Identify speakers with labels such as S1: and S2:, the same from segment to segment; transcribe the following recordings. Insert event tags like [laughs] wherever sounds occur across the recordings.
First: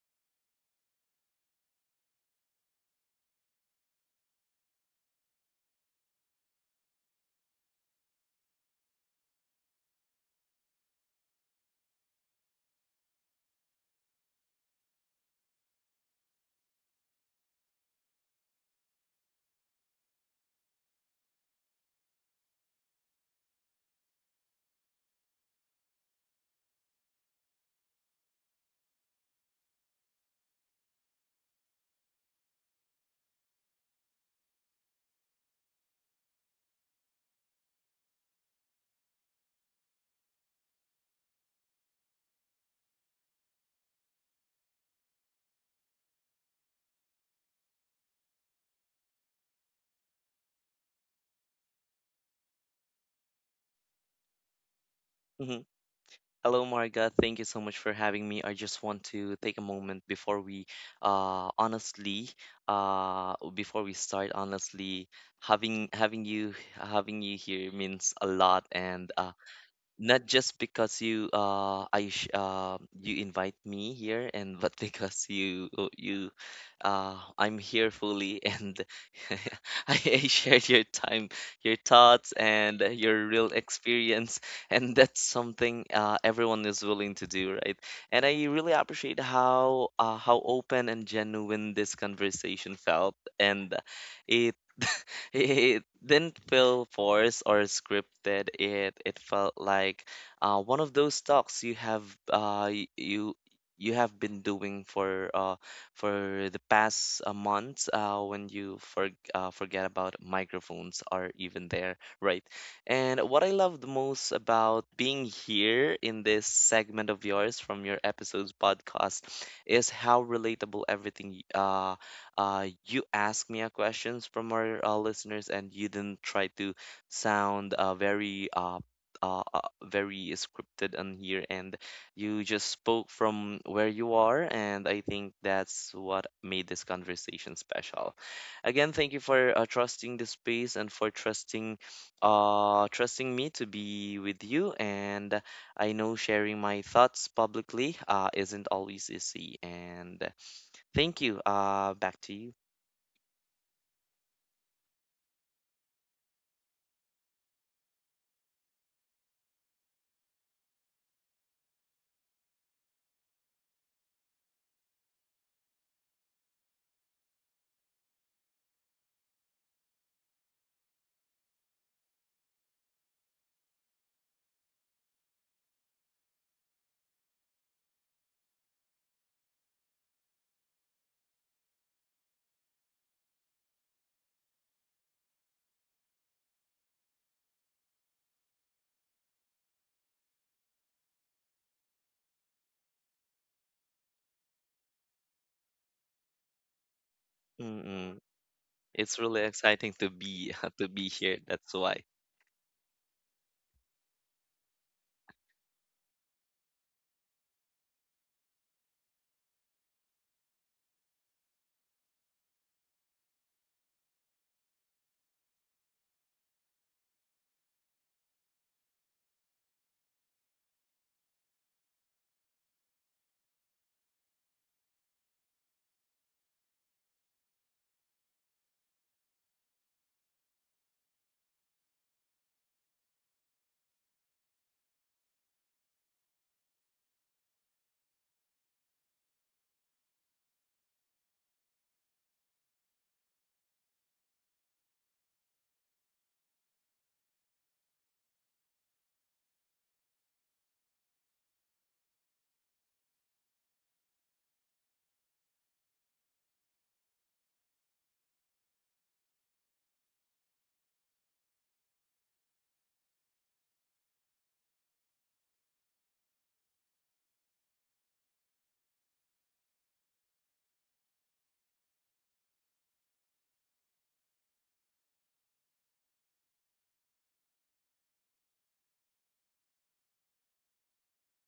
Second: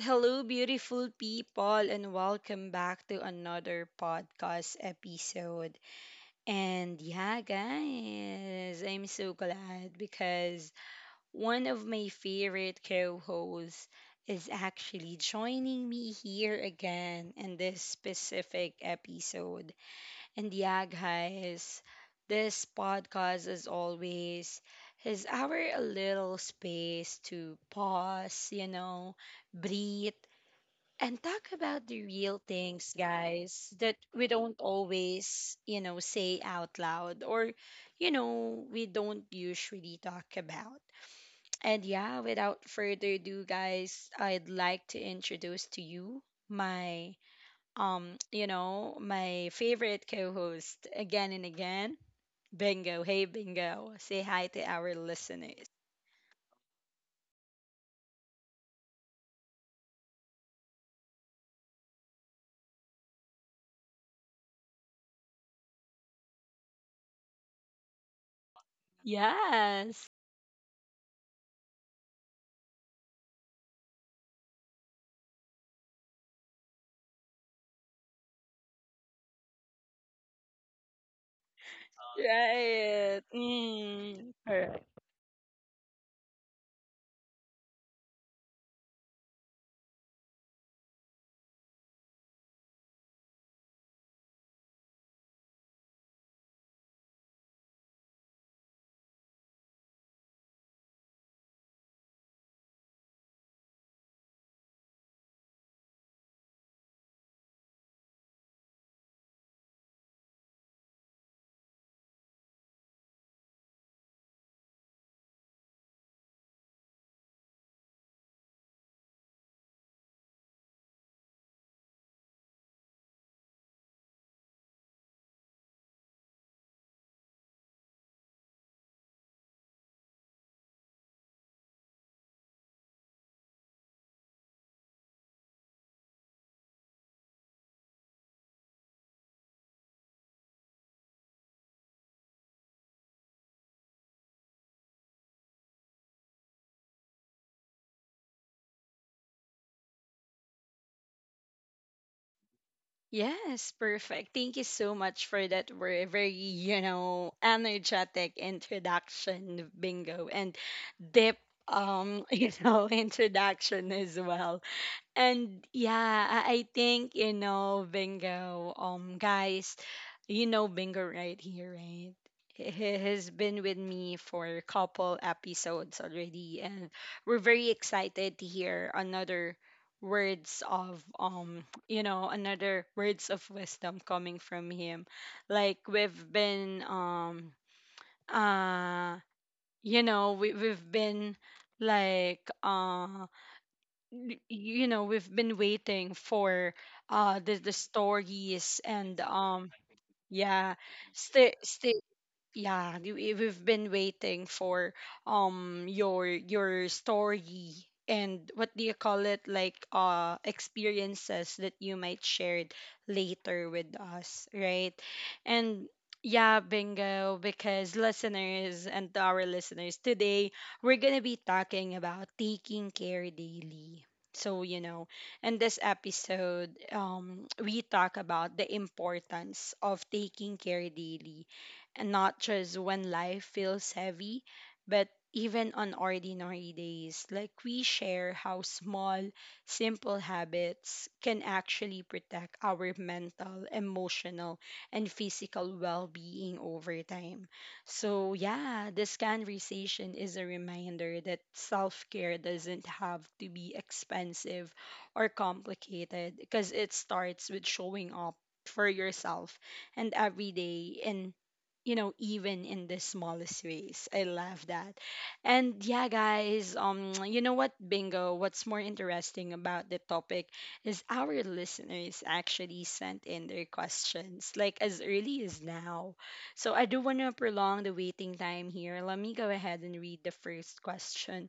S1: Hello, beautiful people, and welcome back to another podcast episode. And yeah, guys, I'm so glad because one of my favorite co hosts is actually joining me here again in this specific episode. And yeah, guys, this podcast, as always, is our little space to pause, you know, breathe, and talk about the real things, guys, that we don't always, you know, say out loud or, you know, we don't usually talk about. And yeah, without further ado, guys, I'd like to introduce to you my my favorite co-host again and again, Bingo. Hey, Bingo, say hi to our
S2: Hmm.
S1: listeners.
S2: Hello, Marga. Thank you so much for having me. I just want to take a moment honestly, before we start, honestly, having you here means a lot, and
S1: Yes.
S2: not just because you I sh you invite me here, and but [laughs] because you oh, you I'm here fully, and [laughs] I shared your time, your thoughts, and
S1: Right.
S2: your real
S1: Mm,
S2: experience,
S1: correct.
S2: and that's something everyone is willing to do, right? And I really appreciate how open and genuine this conversation felt, and it [laughs] [laughs] it didn't feel forced or scripted. It felt like one of those talks you have uh, y- you you have been doing for the past months, when you forget about microphones are even there, right? And what I love the most about being here in this segment of yours from your episodes podcast is how relatable everything you asked me a questions from our listeners, and you didn't try to sound very scripted on here, and you just spoke from where you are, and I think that's what made this conversation special. Again, thank you for trusting the space and for trusting me to be with you. And I know sharing my thoughts publicly isn't always easy, and thank you. Back to you.
S1: Yes, perfect. Thank you so much for that very, very, you know, energetic introduction, Bingo, and deep, [laughs] you know, introduction as well. And yeah, I think you know Bingo. Guys, you know Bingo right here, right? He has been with me for a couple episodes already, and we're very excited to hear another words of [tsk] you know, another words of wisdom coming from him. Like we've been uh, you know, we we've been like y- you know we've been waiting for the
S2: Mm.
S1: stories
S2: It's
S1: and
S2: really
S1: um
S2: exciting to be
S1: yeah,
S2: [laughs] to be here.
S1: stay
S2: That's
S1: stay
S2: why.
S1: yeah, we've been waiting for your story and what do you call it, like experiences that you might share later with us, right? And yeah, Bingo, because listeners and to our listeners today, we're going to be talking about taking care daily. So, you know, in this episode, we talk about the importance of taking care daily and not just when life feels heavy, but even on ordinary days. Like we share how small, simple habits can actually protect our mental, emotional, and physical well being over time. So, yeah, this conversation is a reminder that self care doesn't have to be expensive or complicated because it starts with showing up for yourself and every day in, you know, even in the smallest ways. I love that. And yeah, guys, [tsk] you know what, Bingo, what's more interesting about the topic is our listeners actually sent in their questions, like as early as now. So I do want to prolong the waiting time here. Let me go ahead and read the first question.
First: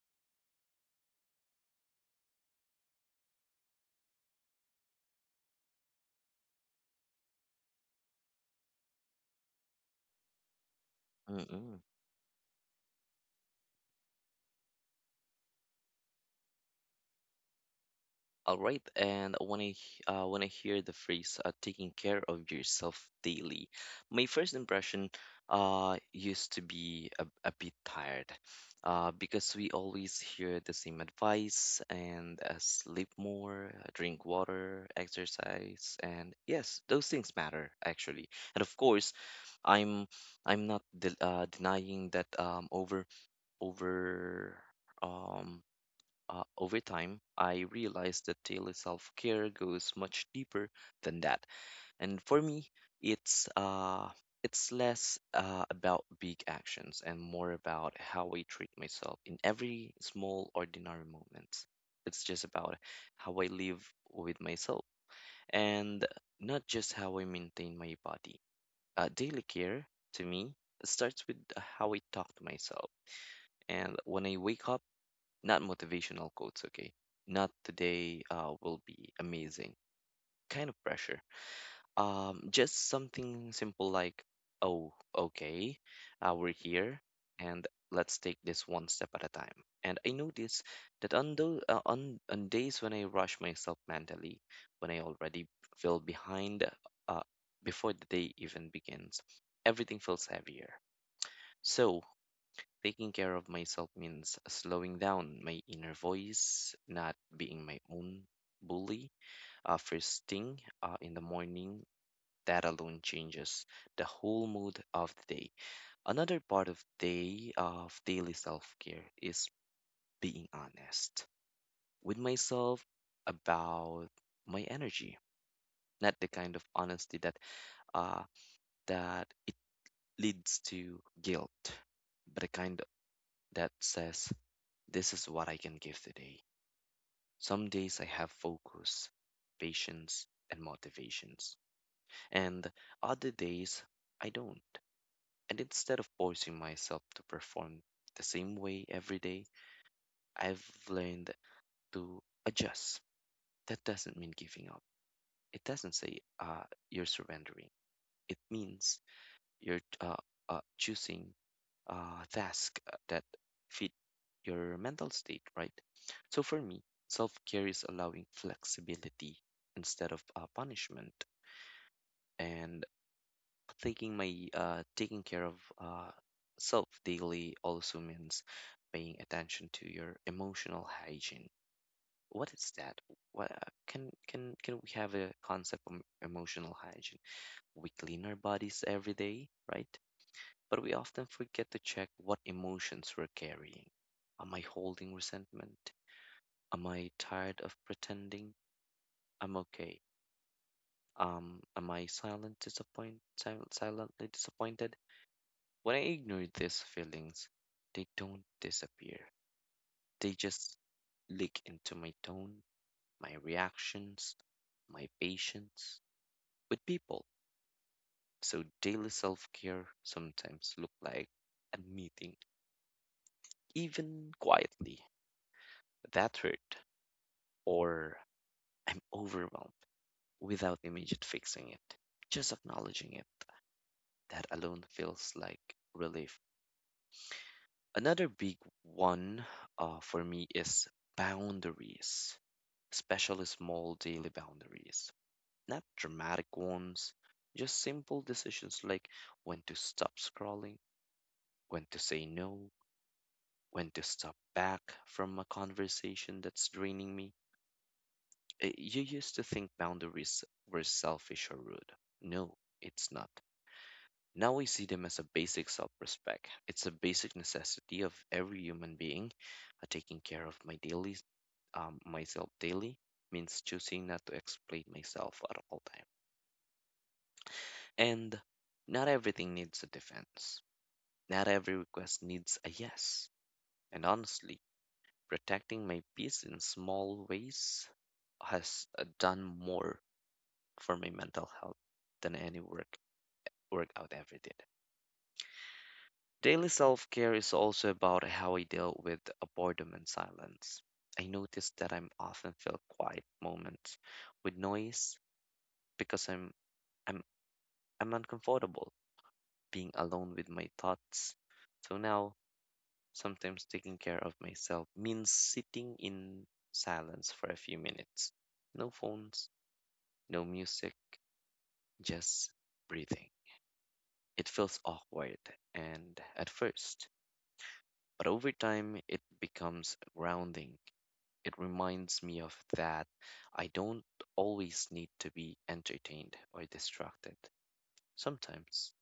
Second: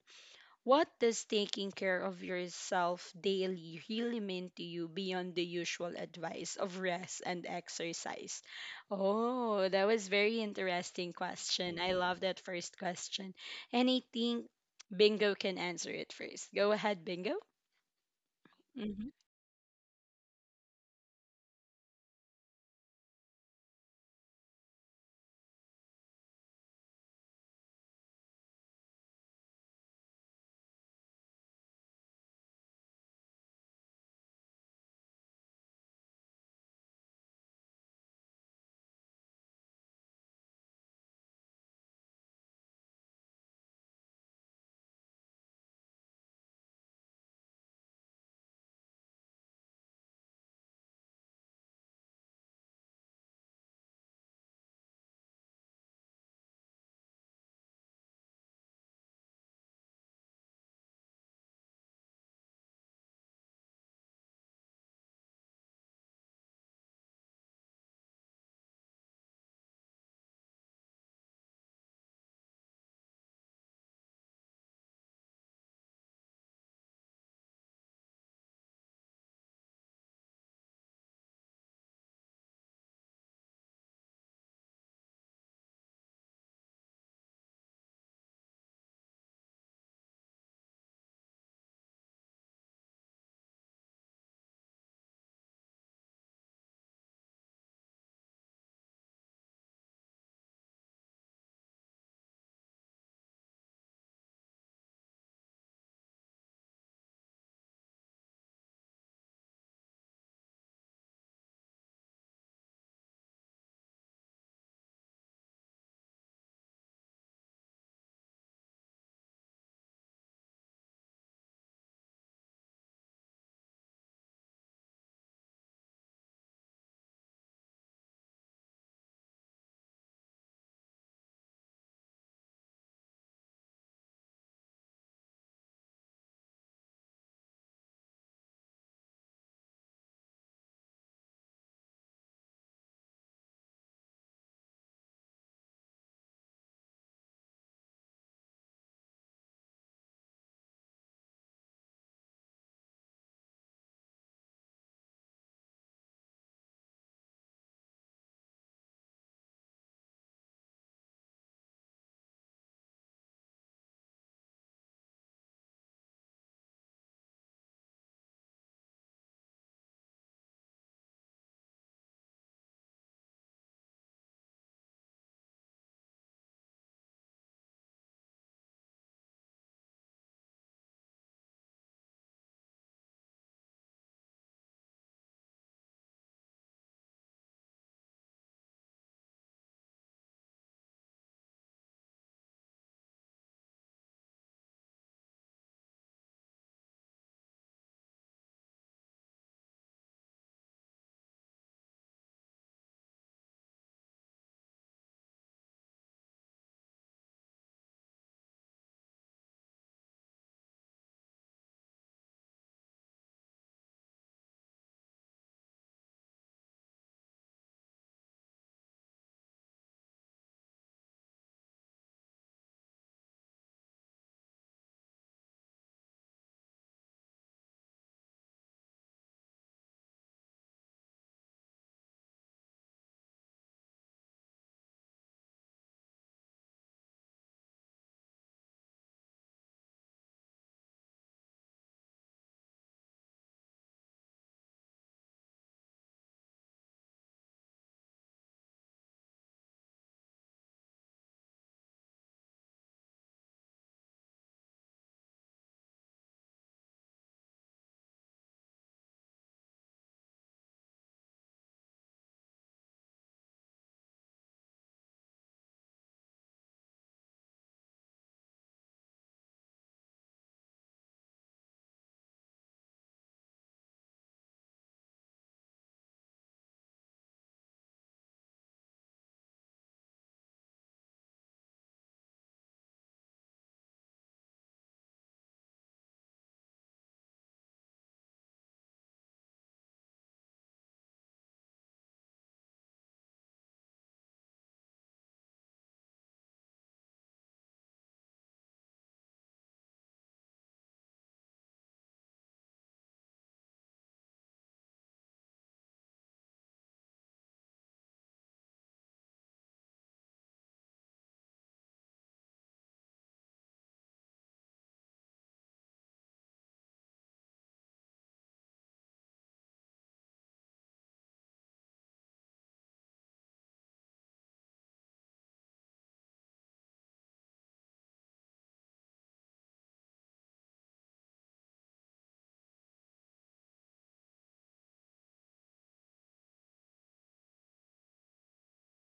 S1: What does taking care of yourself daily really mean to you beyond the usual advice of rest and exercise? Oh, that was very interesting question.
S2: Mm-mm.
S1: I love that first question. And I think Bingo can answer it first. Go ahead, Bingo.
S2: All right.
S1: Hmm.
S2: And when I hear the phrase "taking care of yourself daily," my first impression used to be a bit tired, because we always hear the same advice, and sleep more, drink water, exercise, and yes, those things matter actually. And of course, I'm I'm not de denying that. Over um Over time I realized that daily self-care goes much deeper than that, and for me it's uh it's less about big actions and more about how I treat myself in every small ordinary moment. It's just about how I live with myself, and not just how I maintain my body. Daily care, to me, starts with how I talk to myself, and when I wake up, not motivational quotes, okay? Not today will be amazing kind of pressure. Just something simple like, oh, okay, we're here, and let's take this one step at a time. And I notice that on days when I rush myself mentally, when I already feel behind uh, before the day even begins, everything feels heavier. So, taking care of myself means slowing down my inner voice, not being my own bully. First thing in the morning, that alone changes the whole mood of the day. Another part of daily self care is being honest with myself about my energy. Not the kind of honesty that uh, that it leads to guilt, but the kind that says, "This is what I can give today." Some days I have focus, patience, and motivations, and other days I don't. And instead of forcing myself to perform the same way every day, I've learned to adjust. That doesn't mean giving up. It doesn't say you're surrendering. It means You're choosing tasks that fit your mental state, right? So for me, self care is allowing flexibility instead of punishment, and taking care of uh, self daily also means paying attention to your emotional hygiene. What is that? What, can we have a concept of emotional hygiene? We clean our bodies every day, right? But we often forget to check what emotions we're carrying. Am I holding resentment? Am I tired of pretending I'm okay? Am I silently disappointed? When I ignore these feelings, they don't disappear. They just leak into my tone, my reactions, my patience with people. So daily self-care sometimes look like admitting, even quietly, that hurt, or I'm overwhelmed without immediate fixing it. Just acknowledging it, that alone feels like relief. Another big one, for me, is boundaries, especially small daily boundaries. Not dramatic ones, just simple decisions like when to stop scrolling, when to say no, when to step back from a conversation that's draining me. You used to think boundaries were selfish or rude. No, it's not. Now I see them as a basic self respect. It's a basic necessity of every human being. Taking care of myself daily means choosing not to exploit myself at all time. And not everything needs a defense. Not every request needs a yes. And honestly, protecting my peace in small ways has done more for my mental health than any workout ever did. Daily self care is also about how I deal with boredom and silence. I notice that I'm often feel quiet moments with noise because I'm I'm uncomfortable being alone with my thoughts. So now, sometimes taking care of myself means sitting in silence for a few minutes. No phones, no music, just breathing. It feels awkward and at first, but over time it becomes grounding. It reminds me of that I don't always need to be entertained or distracted. Sometimes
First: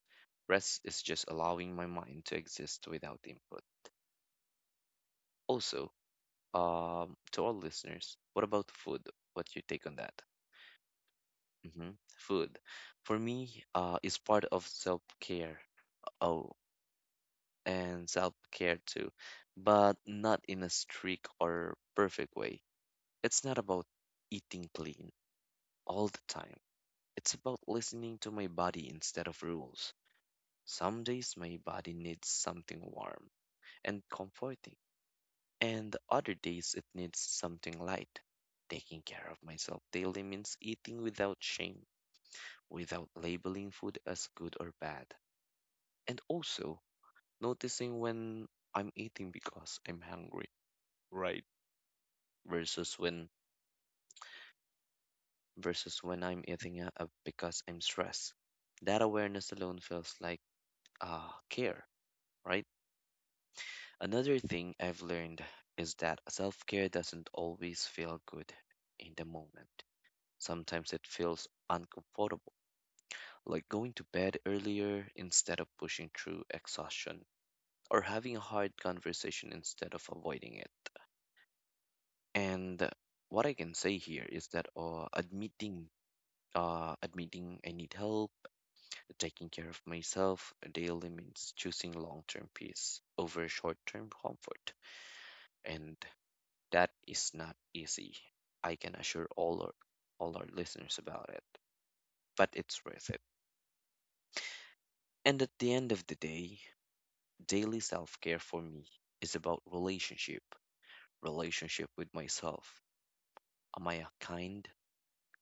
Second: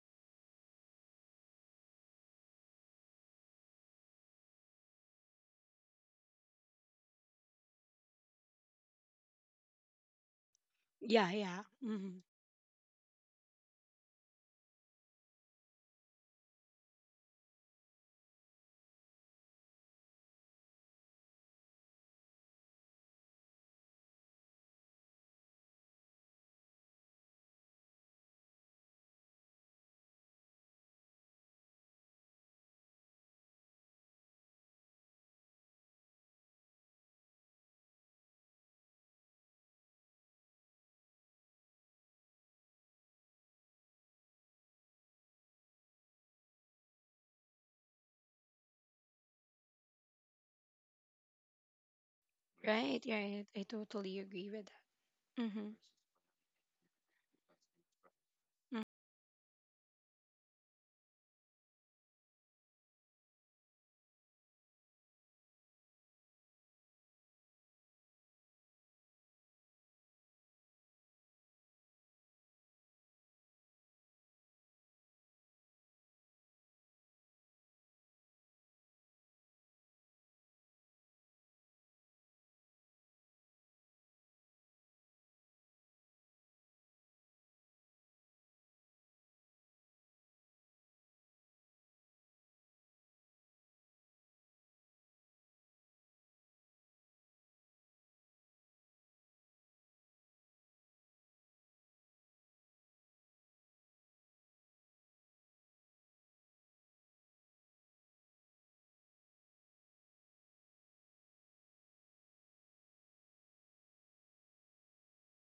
S2: rest is just allowing my mind to exist without input. Also, to all listeners, what about food? What's your take on that?
S1: Yeah, yeah.
S2: Hmm.
S1: Hmm.
S2: Food, for me, is part of self care. Oh, and self-care too, but not in a strict or perfect way. It's not about eating clean all the time. It's about listening to my body instead of rules. Some days my body needs something warm and comforting, and other days it needs something light. Taking care of myself daily means eating without shame, without labeling food as good or bad, and also noticing when I'm eating because I'm hungry, right? versus
S1: Right,
S2: when
S1: right. I totally agree with that. Hmm.
S2: versus when I'm eating because I'm stressed. That awareness alone feels like care, right? Another thing I've learned is that self-care doesn't always feel good in the moment. Sometimes it feels uncomfortable, like going to bed earlier instead of pushing through exhaustion, or having a hard conversation instead of avoiding it. And what I can say here is that, admitting I need help. Taking care of myself daily means choosing long term peace over short term comfort, and that is not easy. I can assure all our listeners about it, but it's worth it. And at the end of the day, daily self care for me is about relationship with myself. Am I kind?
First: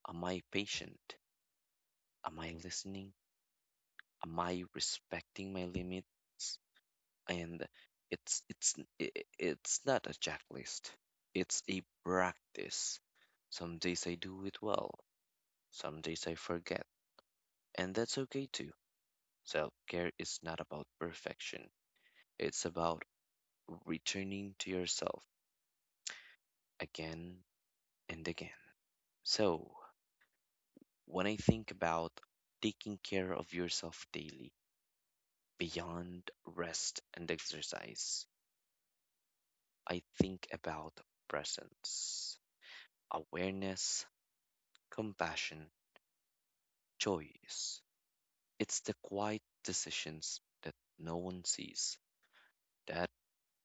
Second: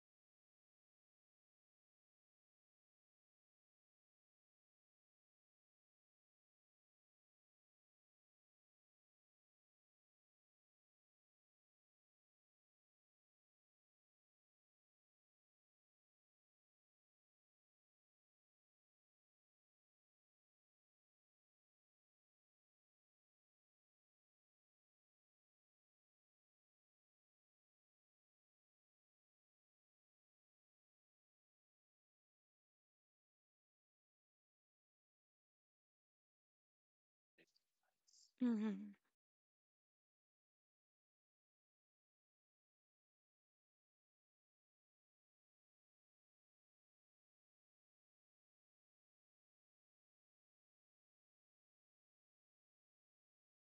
S2: Am I patient? Am I listening? Am I respecting my limits? And it's n- I- it's not a checklist. It's a practice. Some days I do it well, some days I forget, and that's okay too. Self-care is not about perfection. It's about returning to yourself again and again. So when I think about taking care of yourself daily beyond rest and exercise,
S1: Hmm.
S2: I think about presence, awareness, compassion, choice. It's the quiet decisions that no one sees. That,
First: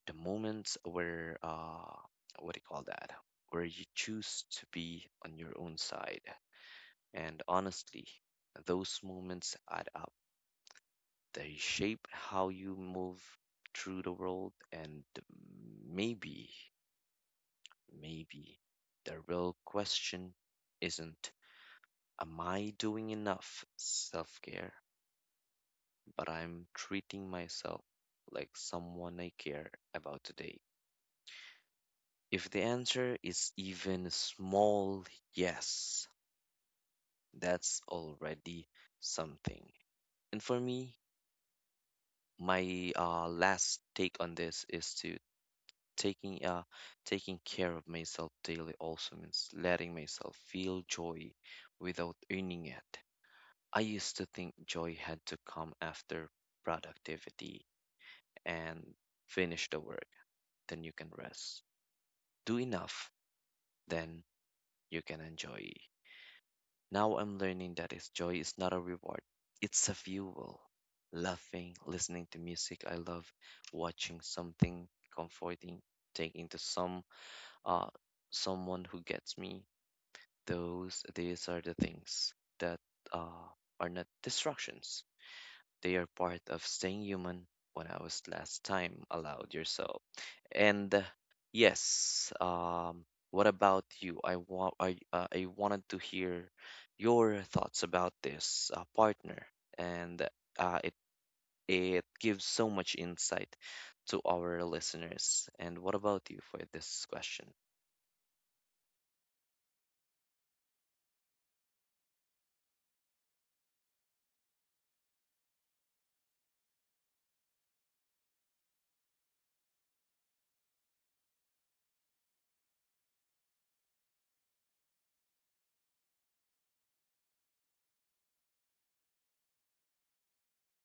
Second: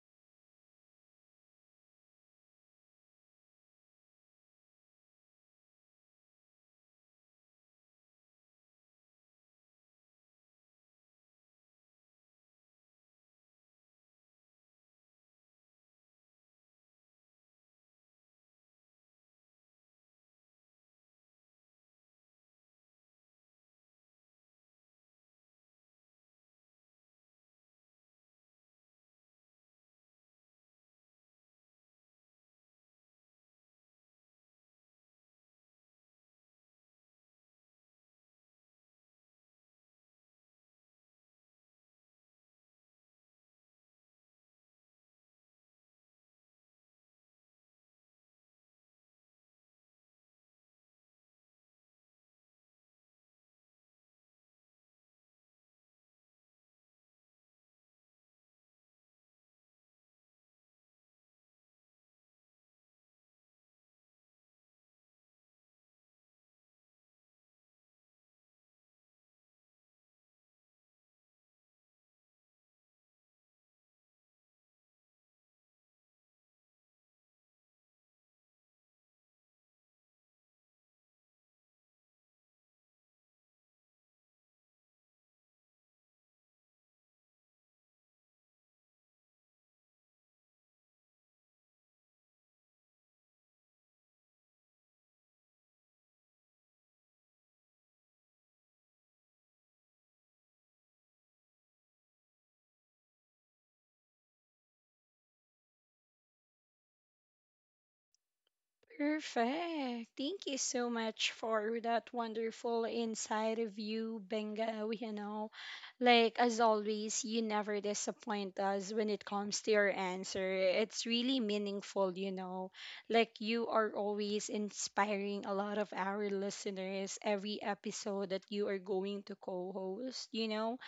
S2: the moments where, what do you call that? Where you choose to be on your own side. And honestly, those moments add up. They shape how you move through the world, and maybe maybe the real question isn't, am I doing enough self-care, but I'm treating myself like someone I care about today. If the answer is even a small yes, that's already something. And for me, my last take on this is to taking uh, taking care of myself daily also means letting myself feel joy without earning it. I used to think joy had to come after productivity, and finish the work, then you can rest. Do enough, then you can enjoy. Now I'm learning that its joy is not a reward, it's a fuel. Laughing, listening to music I love, watching something comforting, taking to uh someone who gets me. Those These are the things that uh are not distractions. They are part of staying human when I was last time allowed yourself. And yes, what about you? I want I wanted to hear your thoughts about this, partner, and uh, it it gives so much insight to our listeners. And what about you for this question?
S1: Perfect. Thank you so much for that wonderful inside of you, Benga. You know, like as always, you never disappoint us when it comes to your answer. It's really meaningful, you know. Like you are always inspiring a lot of our listeners every episode that you are going to co-host, you know.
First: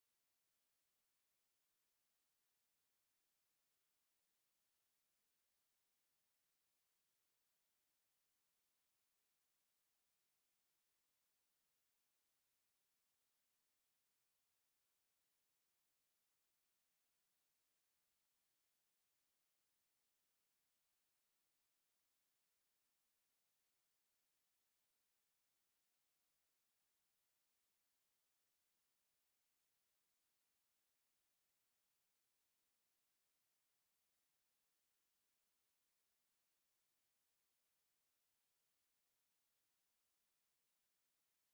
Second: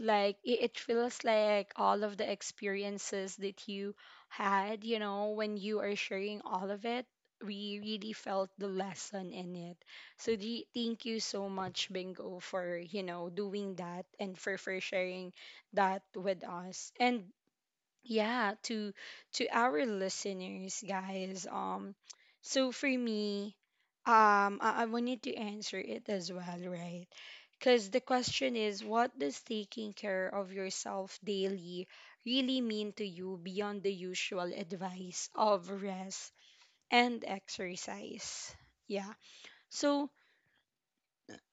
S1: Like it feels like all of the experiences that you had, you know, when you are sharing all of it, we really felt the lesson in it. So the, thank you so much, Bingo, for, you know, doing that and for sharing that with us. And yeah, to our listeners, guys. So for me, I wanted to answer it as well, right? Because the question is, what does taking care of yourself daily really mean to you beyond the usual advice of rest? And exercise. Yeah. So,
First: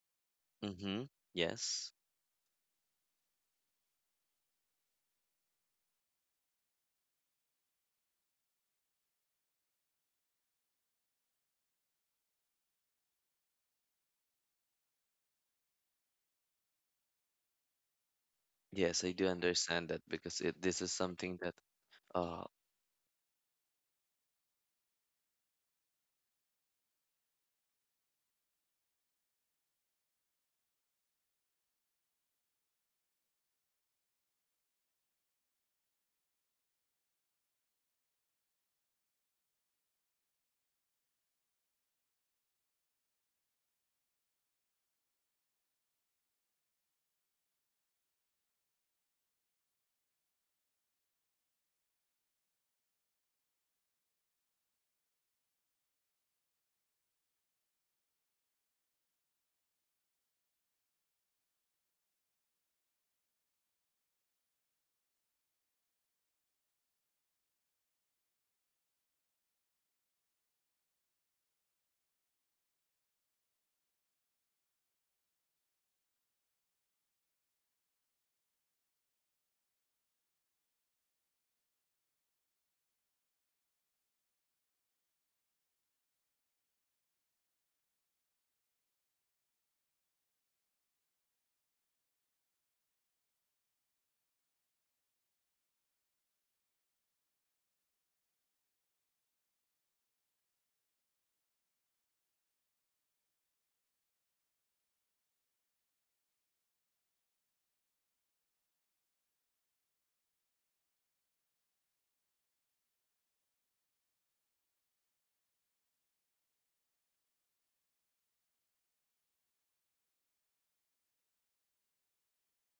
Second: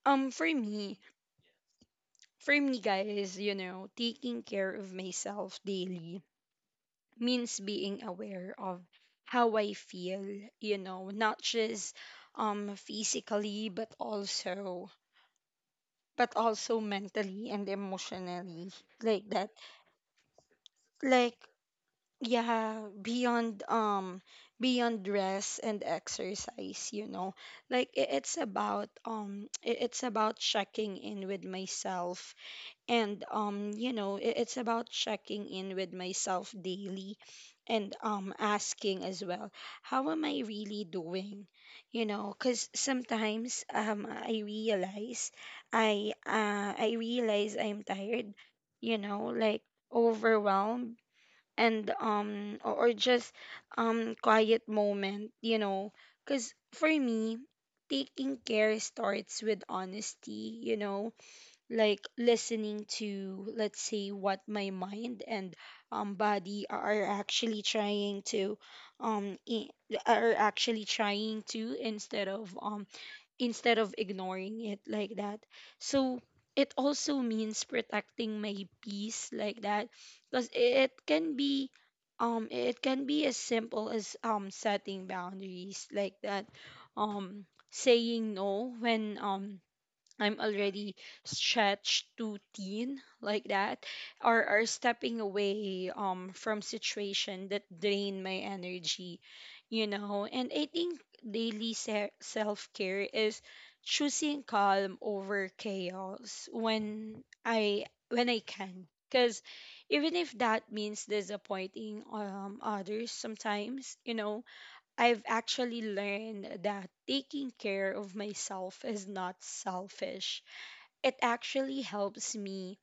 S1: for me,
S2: Mm-hmm. Yes.
S1: for me, guys, you know, taking care of myself daily means being aware of how I feel, you know, not just physically, but also mentally and emotionally
S2: Yes, I do
S1: like that.
S2: understand that, because this is
S1: Like
S2: something that, uh
S1: yeah, beyond beyond rest and exercise, you know, like it's about it's about checking in with myself, and you know, it's about checking in with myself daily, and asking as well, how am I really doing, you know, cuz sometimes I realize I realize I'm tired, you know, like overwhelmed, and or just quiet moment, you know, because for me, taking care starts with honesty, you know, like listening to, let's say, what my mind and body are actually trying to um i- are actually trying to, instead of ignoring it like that. So it also means protecting my peace like that, because it can be as simple as setting boundaries like that, um saying no when I'm already stretched too thin like that, or stepping away from situation that drain my energy, you know. And I think daily self-care is choosing calm over chaos when I can, cuz even if that means disappointing others sometimes, you know, I've actually learned that taking care of myself is not selfish. It actually helps me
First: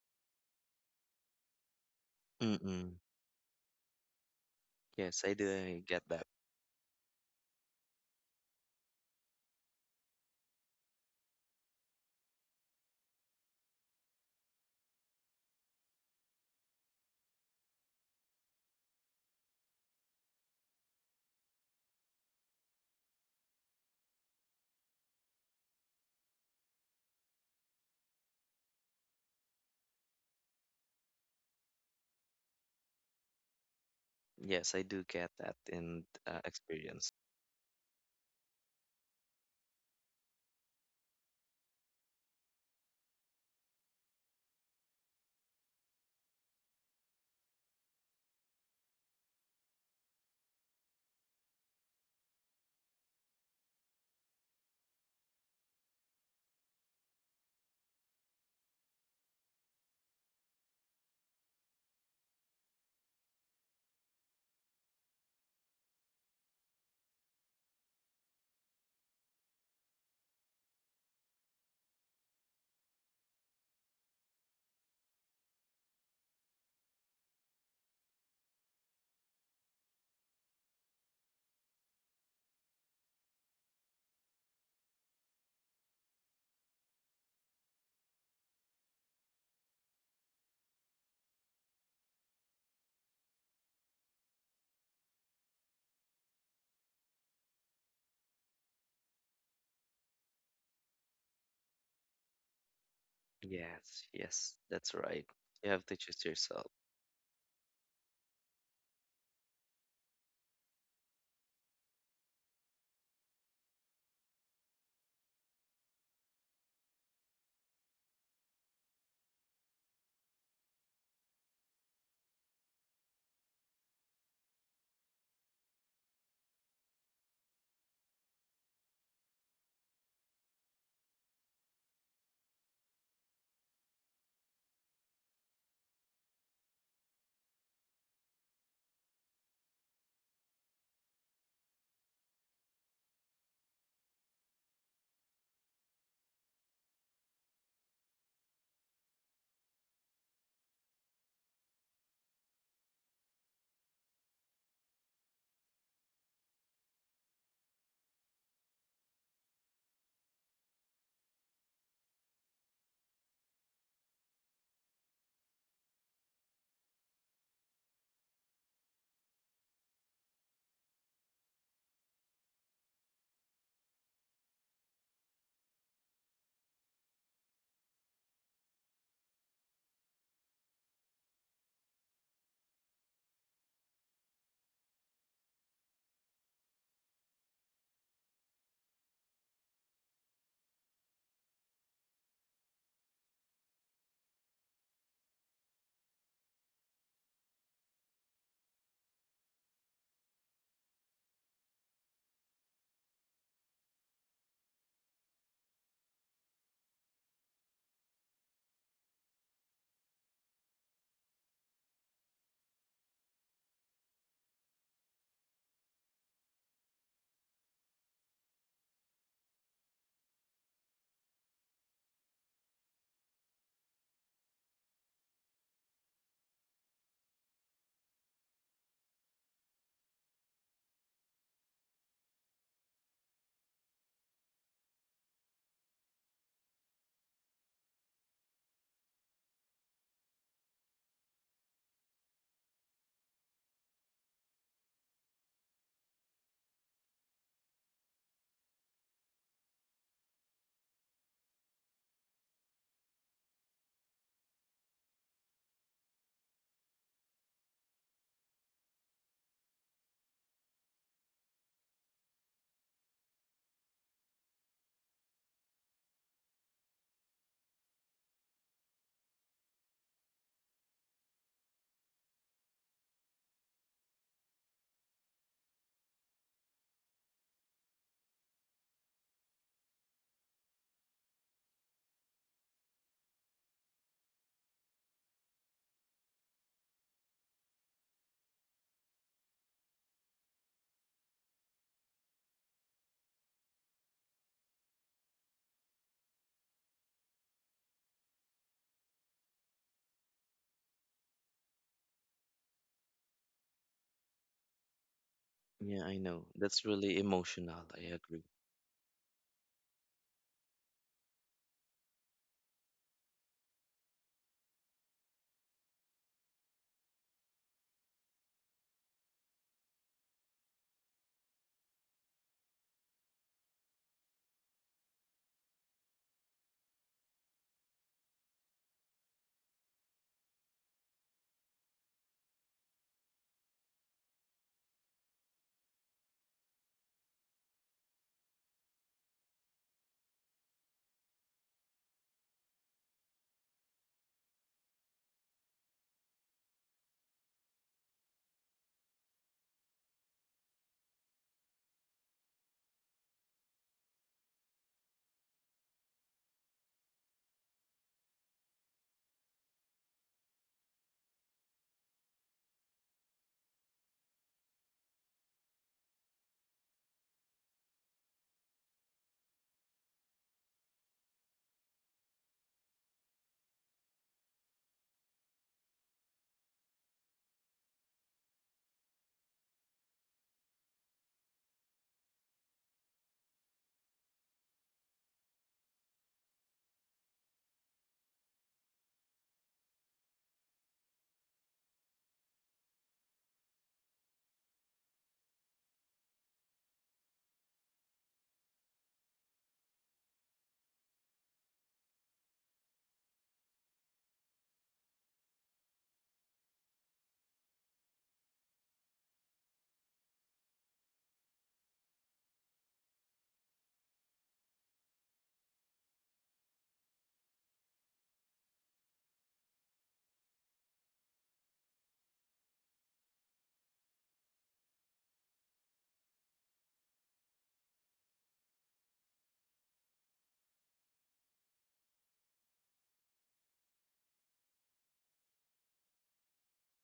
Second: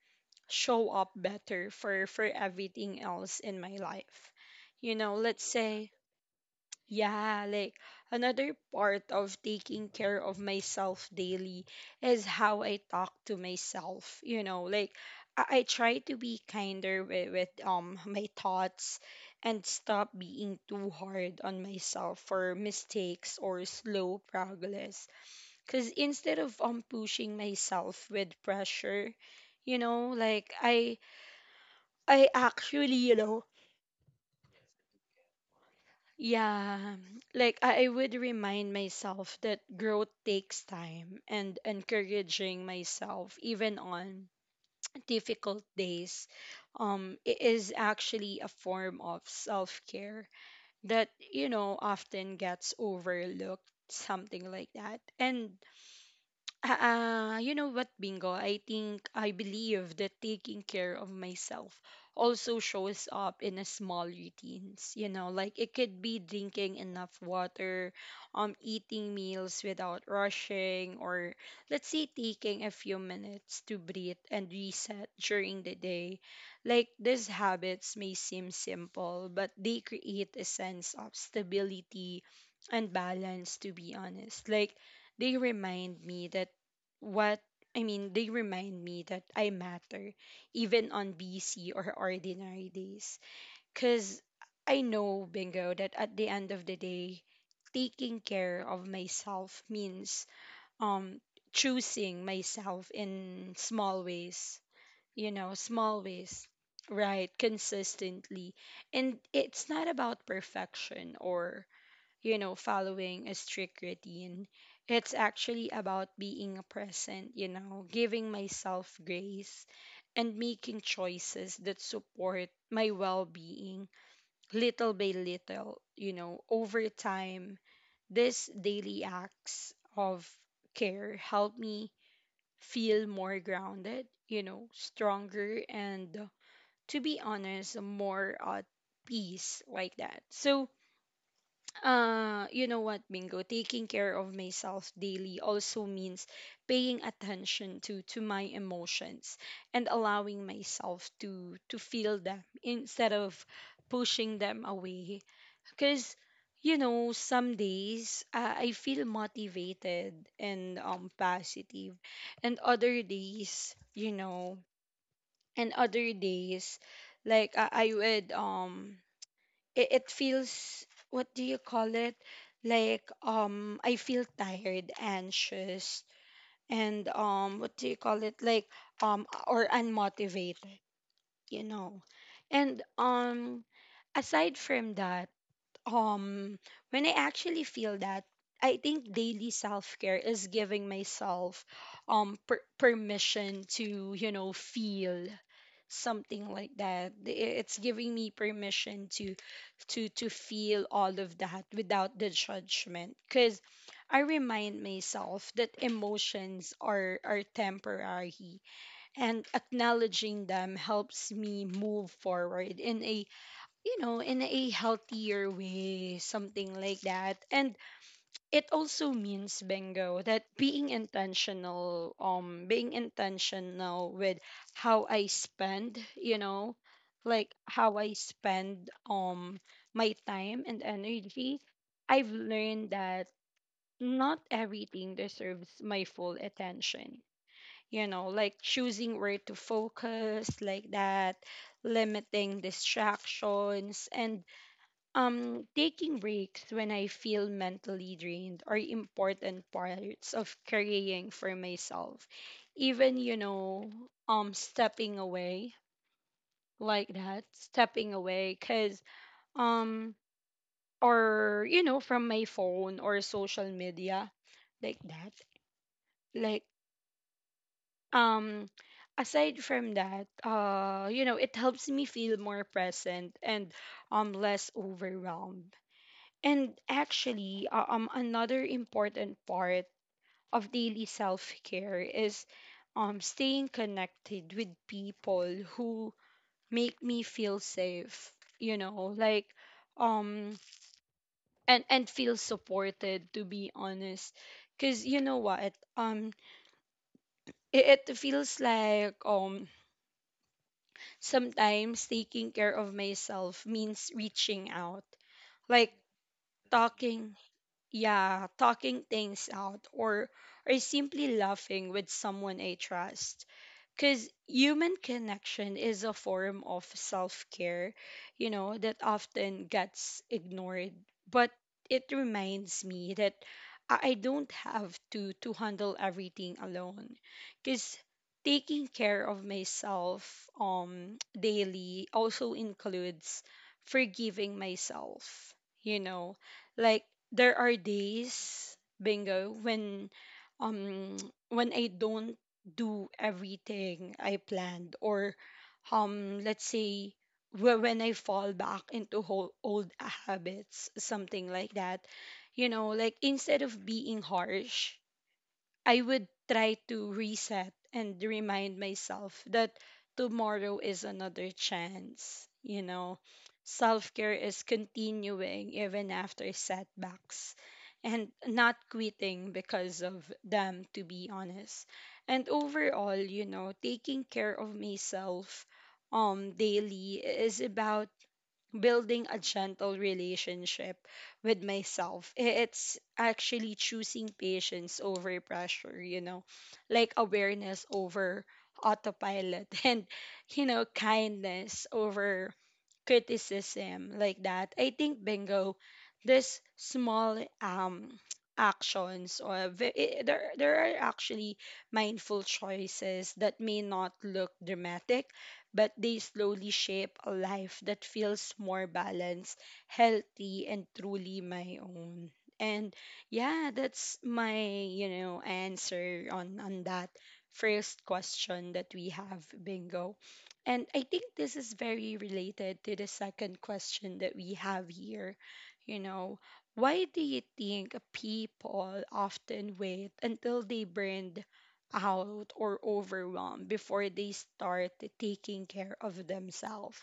S1: show up better for
S2: mm-mm.
S1: everything else in my life. You know,
S2: Yes, I
S1: let's
S2: do
S1: say,
S2: get that.
S1: yeah, like another part of taking care of myself daily is how I talk to myself. You know, like I try to be kinder with my thoughts and stop being too hard on myself for mistakes or slow progress. Cause instead of pushing myself with pressure, you know, like I actually, you know,
S2: Yes, I do get that in,
S1: yeah,
S2: experience.
S1: like I would remind myself that growth takes time, and encouraging myself even on difficult days is actually a form of self-care that, you know, often gets overlooked, something like that. And you know what, Bingo? I think I believe that taking care of myself also shows up in a small routines. You know, like it could be drinking enough water, eating meals without rushing, or let's say taking a few minutes to breathe and reset during the day. Like these habits may seem simple, but they create a sense of stability and balance, to be honest. Like they remind me that what, I mean, they remind me that I matter even on busy or ordinary days. Cause I know, Bingo, that at the end of the day, taking care of myself means um choosing myself in small
S2: Yes,
S1: ways,
S2: yes, that's right.
S1: you know,
S2: You have to
S1: small
S2: choose
S1: ways.
S2: yourself.
S1: Right, consistently. And it's not about perfection or, you know, following a strict routine. It's actually about being present, you know, giving myself grace and making choices that support my well being little by little, you know, over time. These daily acts of care help me feel more grounded, you know, stronger, and to be honest, more at peace like that. So, you know what, Bingo? Taking care of myself daily also means paying attention to my emotions and allowing myself to feel them instead of pushing them away. Because, you know, some days I feel motivated and positive, and other days, you know, and other days, like I would it, it feels, what do you call it, like I feel tired, anxious, and what do you call it, like or unmotivated, you know. And aside from that, um when I actually feel that, I think daily self-care is giving myself permission to, you know, feel something like that. It's giving me permission to to feel all of that without the judgment, because I remind myself that emotions are temporary, and acknowledging them helps me move forward in a, you know, in a healthier way, something like that. And it also means, Bingo, that being intentional, being intentional with how I spend, you know, like how I spend my time and energy. I've learned that not everything deserves my full attention, you know, like choosing where to focus like that, limiting distractions, and taking breaks when I feel mentally drained, are important parts of caring for myself. Even, you know, stepping away like that, stepping away, cause um, or you know, from my phone or social media like that, like um. Aside from that, you know, it helps me feel more present and less overwhelmed. And actually, another important part of daily self care is staying connected with people who make me feel safe, you know, like, um, and feel supported, to be honest. Because you know what? It, it feels like sometimes taking care of myself means reaching out, like
S2: Yeah, I know. That's really
S1: talking,
S2: emotional. I agree.
S1: yeah, talking things out or simply laughing with someone I trust, because human connection is a form of self care, you know, that often gets ignored. But it reminds me that I don't have to handle everything alone because taking care of myself daily also includes forgiving myself, you know, like there are days bingo when um [tsk] when I don't do everything I planned or let's say when I fall back into old habits, something like that, you know, like instead of being harsh, I would try to reset and remind myself that tomorrow is another chance. Self care is continuing even after setbacks and not quitting because of them, to be honest. And overall, you know, taking care of myself daily is about building a gentle relationship with myself. It's actually choosing patience over pressure, you know, like awareness over autopilot [laughs] and, you know, kindness over criticism, like that. I think bingo, this small [tsk] actions or there are actually mindful choices that may not look dramatic, but they slowly shape a life that feels more balanced, healthy, and truly my own. And yeah, that's my, you know, answer on that first question that we have, bingo. And I think this is very related to the second question that we have here. You know, why do you think people often wait until they burned out or overwhelmed before they start taking care of themselves?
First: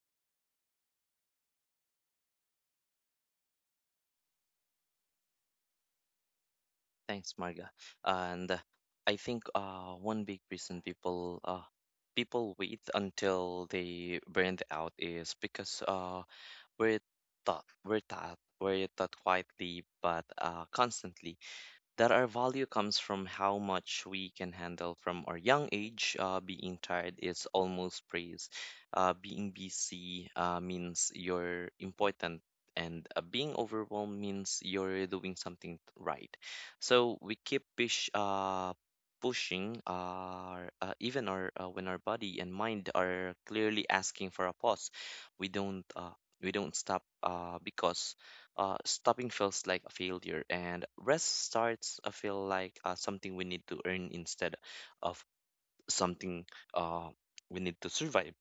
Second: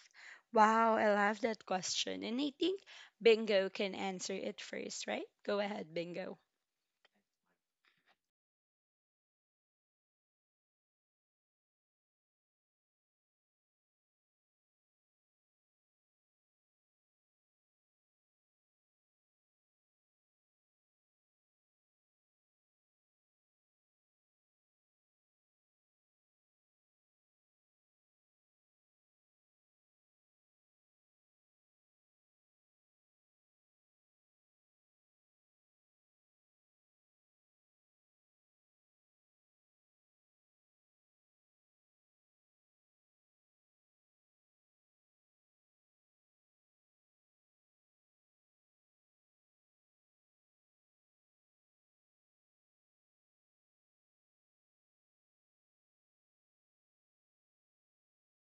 S1: Wow, I love that question. And I think Bingo can answer it first, right? Go ahead, Bingo.
S2: Thanks, Marga. And I think one big reason people wait until they burned out is because we're we're taught quietly but constantly that our value comes from how much we can handle from our young age. Being tired is almost praise. Being busy means you're important, and being overwhelmed means you're doing something right. So we keep pushing, our, even our when our body and mind are clearly asking for a pause. We don't. Uh, we don't stop because stopping feels like a failure, and rest starts to feel like something we need to earn instead of something uh, we need to survive,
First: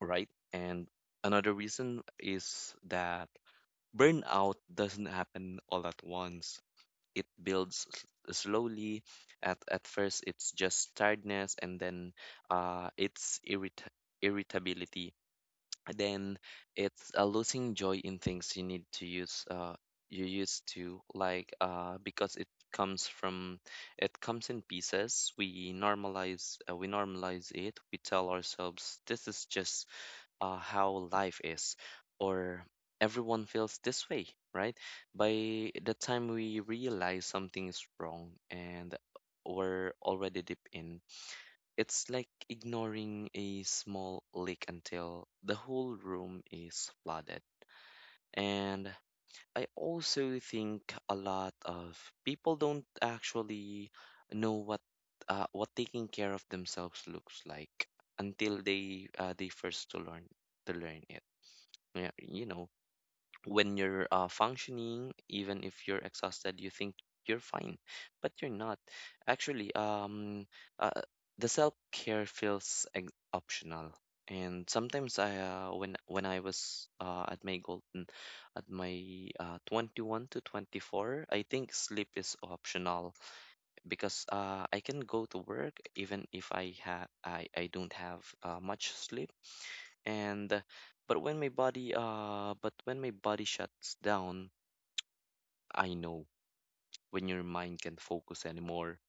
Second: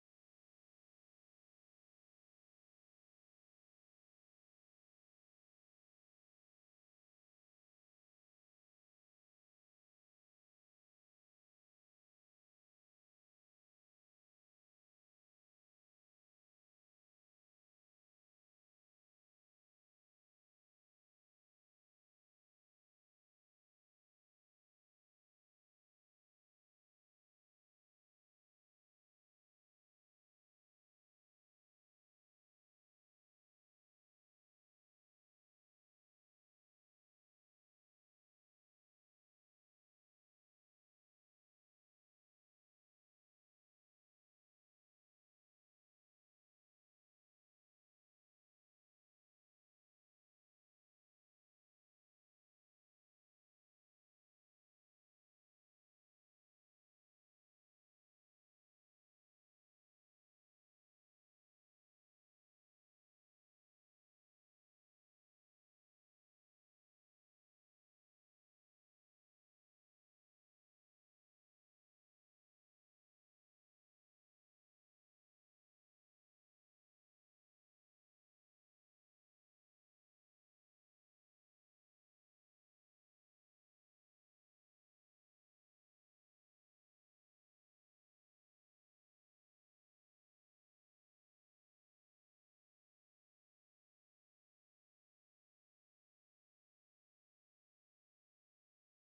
S2: right? And another reason is that burnout doesn't happen all at once. It builds slowly. At first, it's just tiredness, and then it's irritability. Then it's losing joy in things you used to like, because comes from it comes in pieces. We normalize it. We tell ourselves this is just how life is, or everyone feels this way, right? By the time we realize something is wrong and we're already deep in, it's like ignoring a small leak until the whole room is flooded. And I also think a lot of people don't actually know what taking care of themselves looks like until they first to learn it. Yeah, when you're functioning, even if you're exhausted, you think you're fine, but you're not. Actually, uh, the self care feels optional. And sometimes I, when I was at my 21 to 24, I think sleep is optional because I can go to work even if I don't have much sleep. And uh, but when my body uh but when my body shuts down, I know. When your mind can't focus anymore,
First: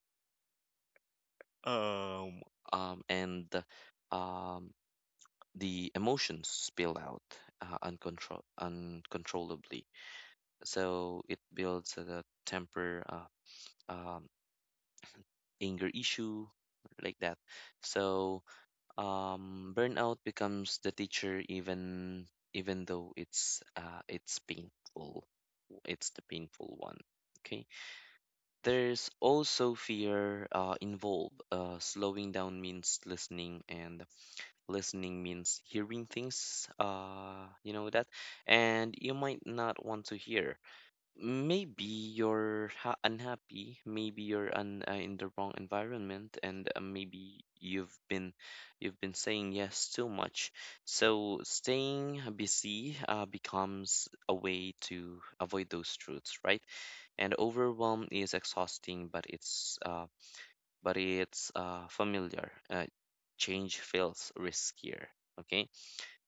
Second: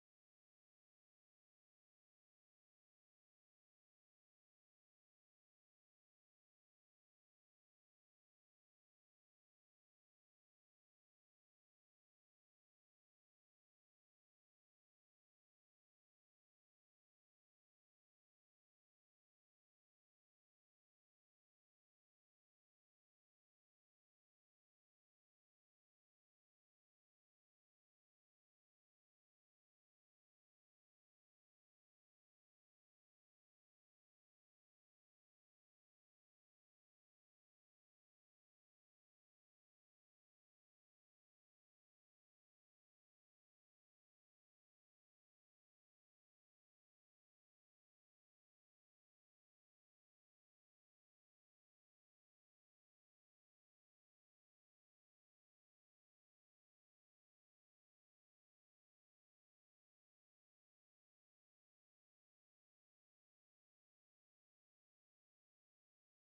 S2: um and uh, um the emotions spill out uncontrollably. So it builds a temper, um anger issue, like that. So burnout becomes the teacher. Even though it's painful, it's the painful one. Okay. There's also fear involved. Slowing down means listening, and listening means hearing things. You know that, and you might not want to hear. Maybe you're ha unhappy, maybe you're un in the wrong environment, and maybe you've been saying yes too much. So staying busy becomes a way to avoid those truths, right? And overwhelm is exhausting, but it's familiar. Change feels riskier. Okay.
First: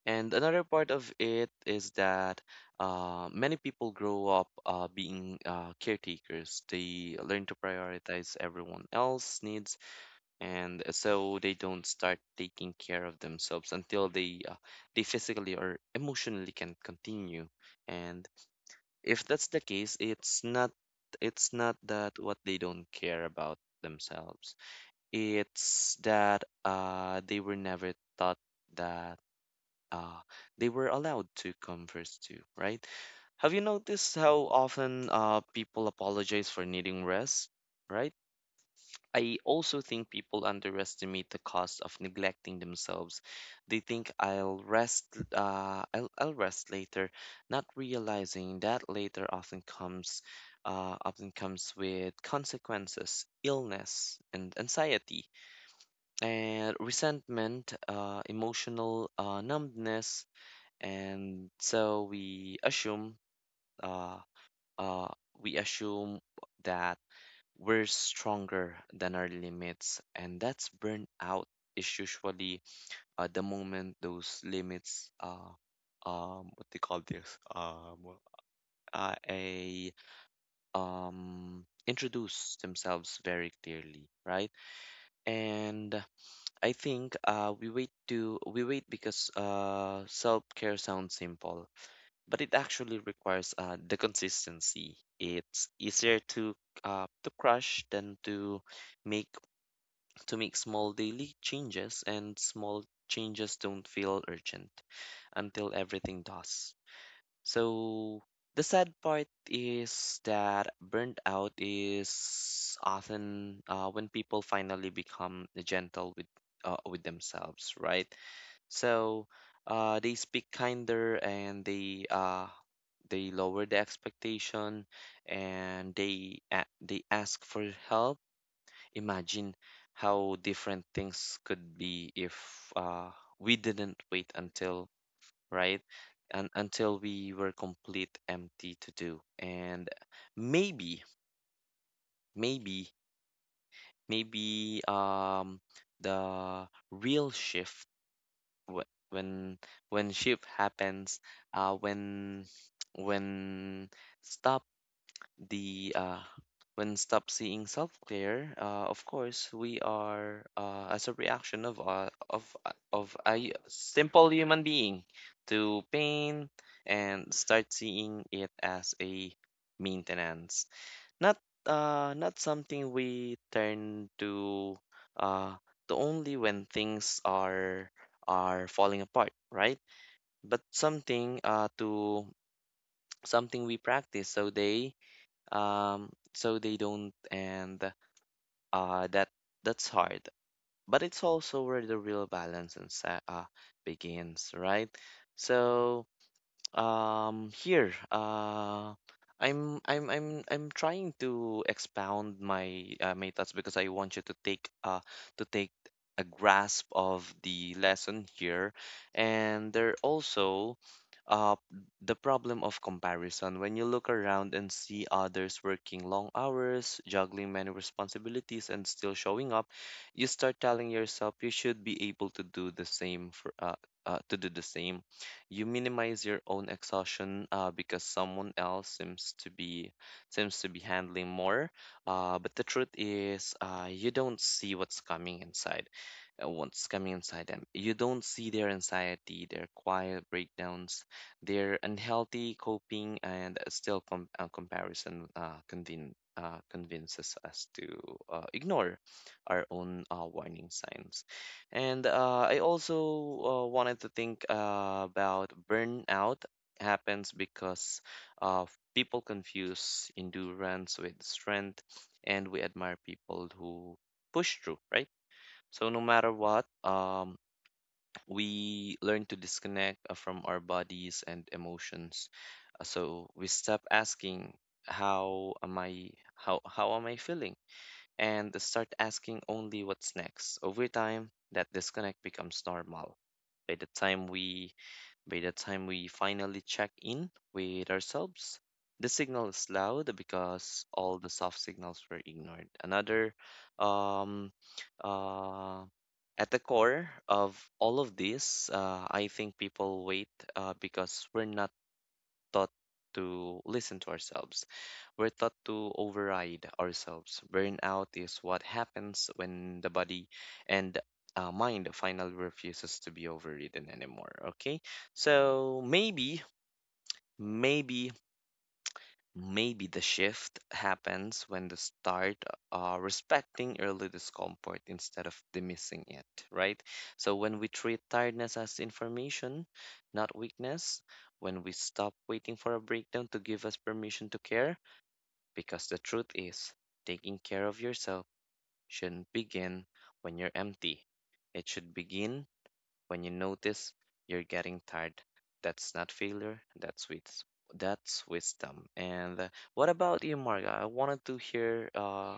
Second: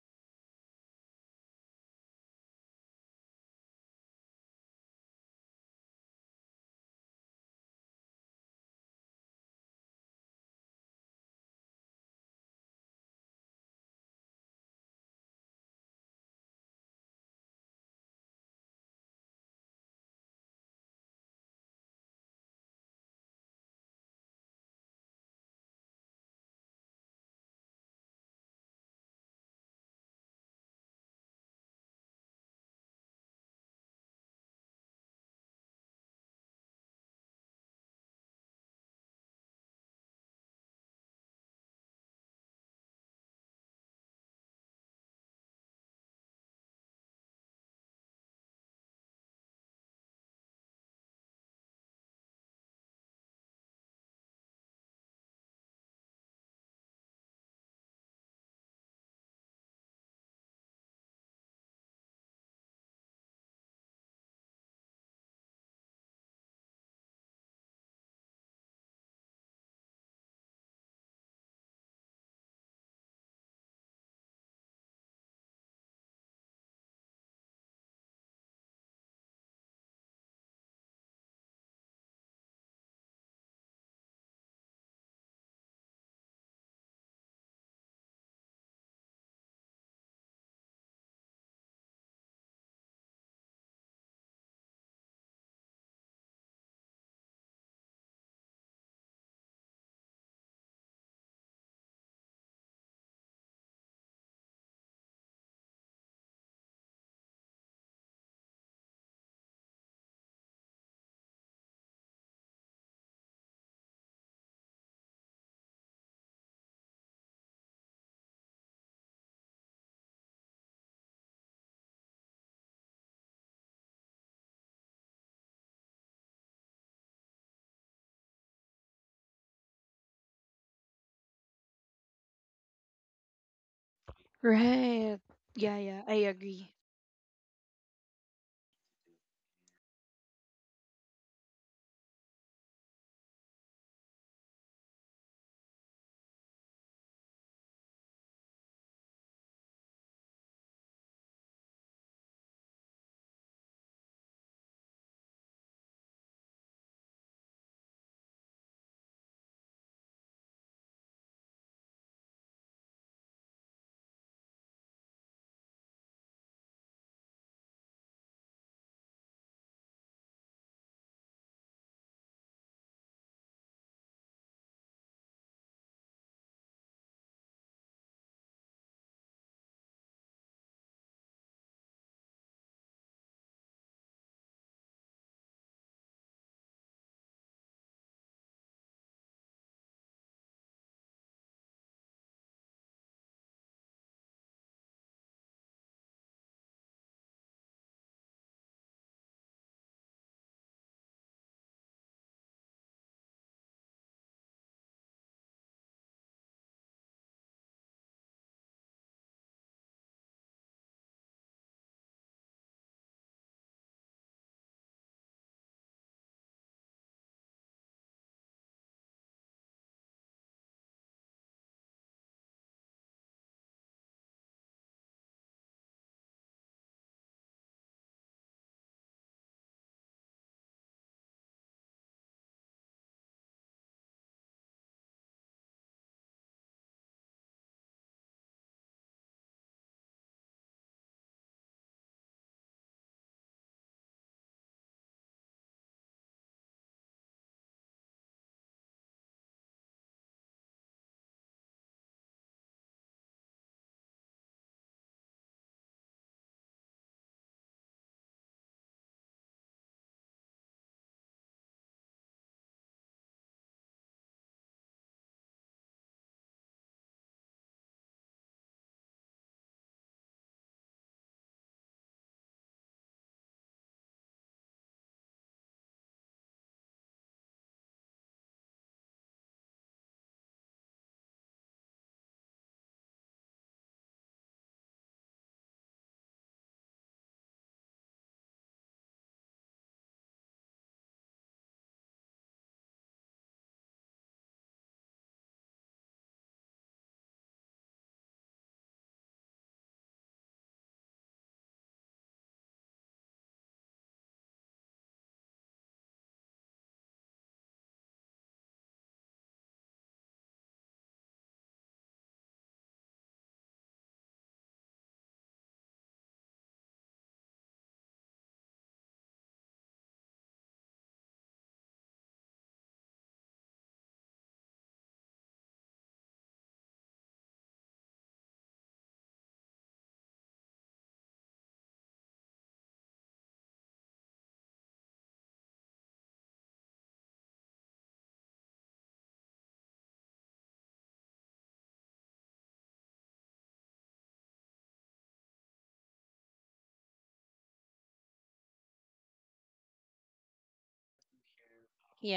S2: And another part of it is that many people grow up being caretakers. They learn to prioritize everyone else's needs, and so they don't start taking care of themselves until they physically or emotionally can continue. And if that's the case, it's not that what they don't care about themselves. It's that they were never taught that uh, they were allowed to converse to, right? Have you noticed how often people apologize for needing rest, right? I also think people underestimate the cost of neglecting themselves. They think, I'll rest later, not realizing that later often comes with consequences: illness, and anxiety, and resentment, emotional numbness. And so uh, uh, we assume that we're stronger than our limits, and that's burnout. Is usually the moment those limits, what they call this, well, a introduce themselves very clearly, right? And I think we wait because self-care sounds simple, but it actually requires the consistency. It's easier to crush than make to make small daily changes, and small changes don't feel urgent until everything does. So the sad part is that burnt out is often when people finally become gentle with, with themselves, right? So they speak kinder, and they lower the expectation, and they ask for help. Imagine how different things could be if, uh, we didn't wait until,
S1: Right. Yeah,
S2: right?
S1: yeah, I
S2: And
S1: agree.
S2: until we were complete empty to do. And maybe maybe maybe, the real shift, wh- when when shift happens, uh when when stop the uh when stop seeing self-care, of course we are, as a reaction of, of a simple human being, to pain, and start seeing it as a maintenance, not not something we turn to uh only when things are falling apart, right? But something we practice, so they don't. And uh that that's hard. But it's also where the real balance and begins, right? So here, I'm trying to expound my thoughts because I want you to take, to take a grasp of the lesson here, and there also, uh the problem of comparison. When you look around and see others working long hours, juggling many responsibilities, and still showing up, you start telling yourself you should be able to do the same. You minimize your own exhaustion because someone else seems to be handling more, but the truth is, you don't see what's coming inside them. You don't see their anxiety, their quiet breakdowns, their unhealthy coping, and still comparison convinces us to ignore our own warning signs. And I also wanted to think about burnout happens because uh, people confuse endurance with strength, and we admire people who push through, right? So no matter what, we learn to disconnect from our bodies and emotions. So we stop asking, "How am I? How am I feeling?" and start asking only what's next. Over time, that disconnect becomes normal. By the time we by the time we finally check in with ourselves, the signal is loud because all the soft signals were ignored. Another um uh at the core of all of this, I think people wait because we're not taught to listen to ourselves. We're taught to override ourselves. Burnout is what happens when the body and mind finally refuses to be overridden anymore. Okay, so maybe Maybe the shift happens when the start respecting early discomfort instead of dismissing it, right? So when we treat tiredness as information, not weakness, when we stop waiting for a breakdown to give us permission to care, because the truth is, taking care of yourself shouldn't begin when you're empty. It should begin when you notice you're getting tired. That's not failure, that's wisdom. And what about you, Marga? I wanted to hear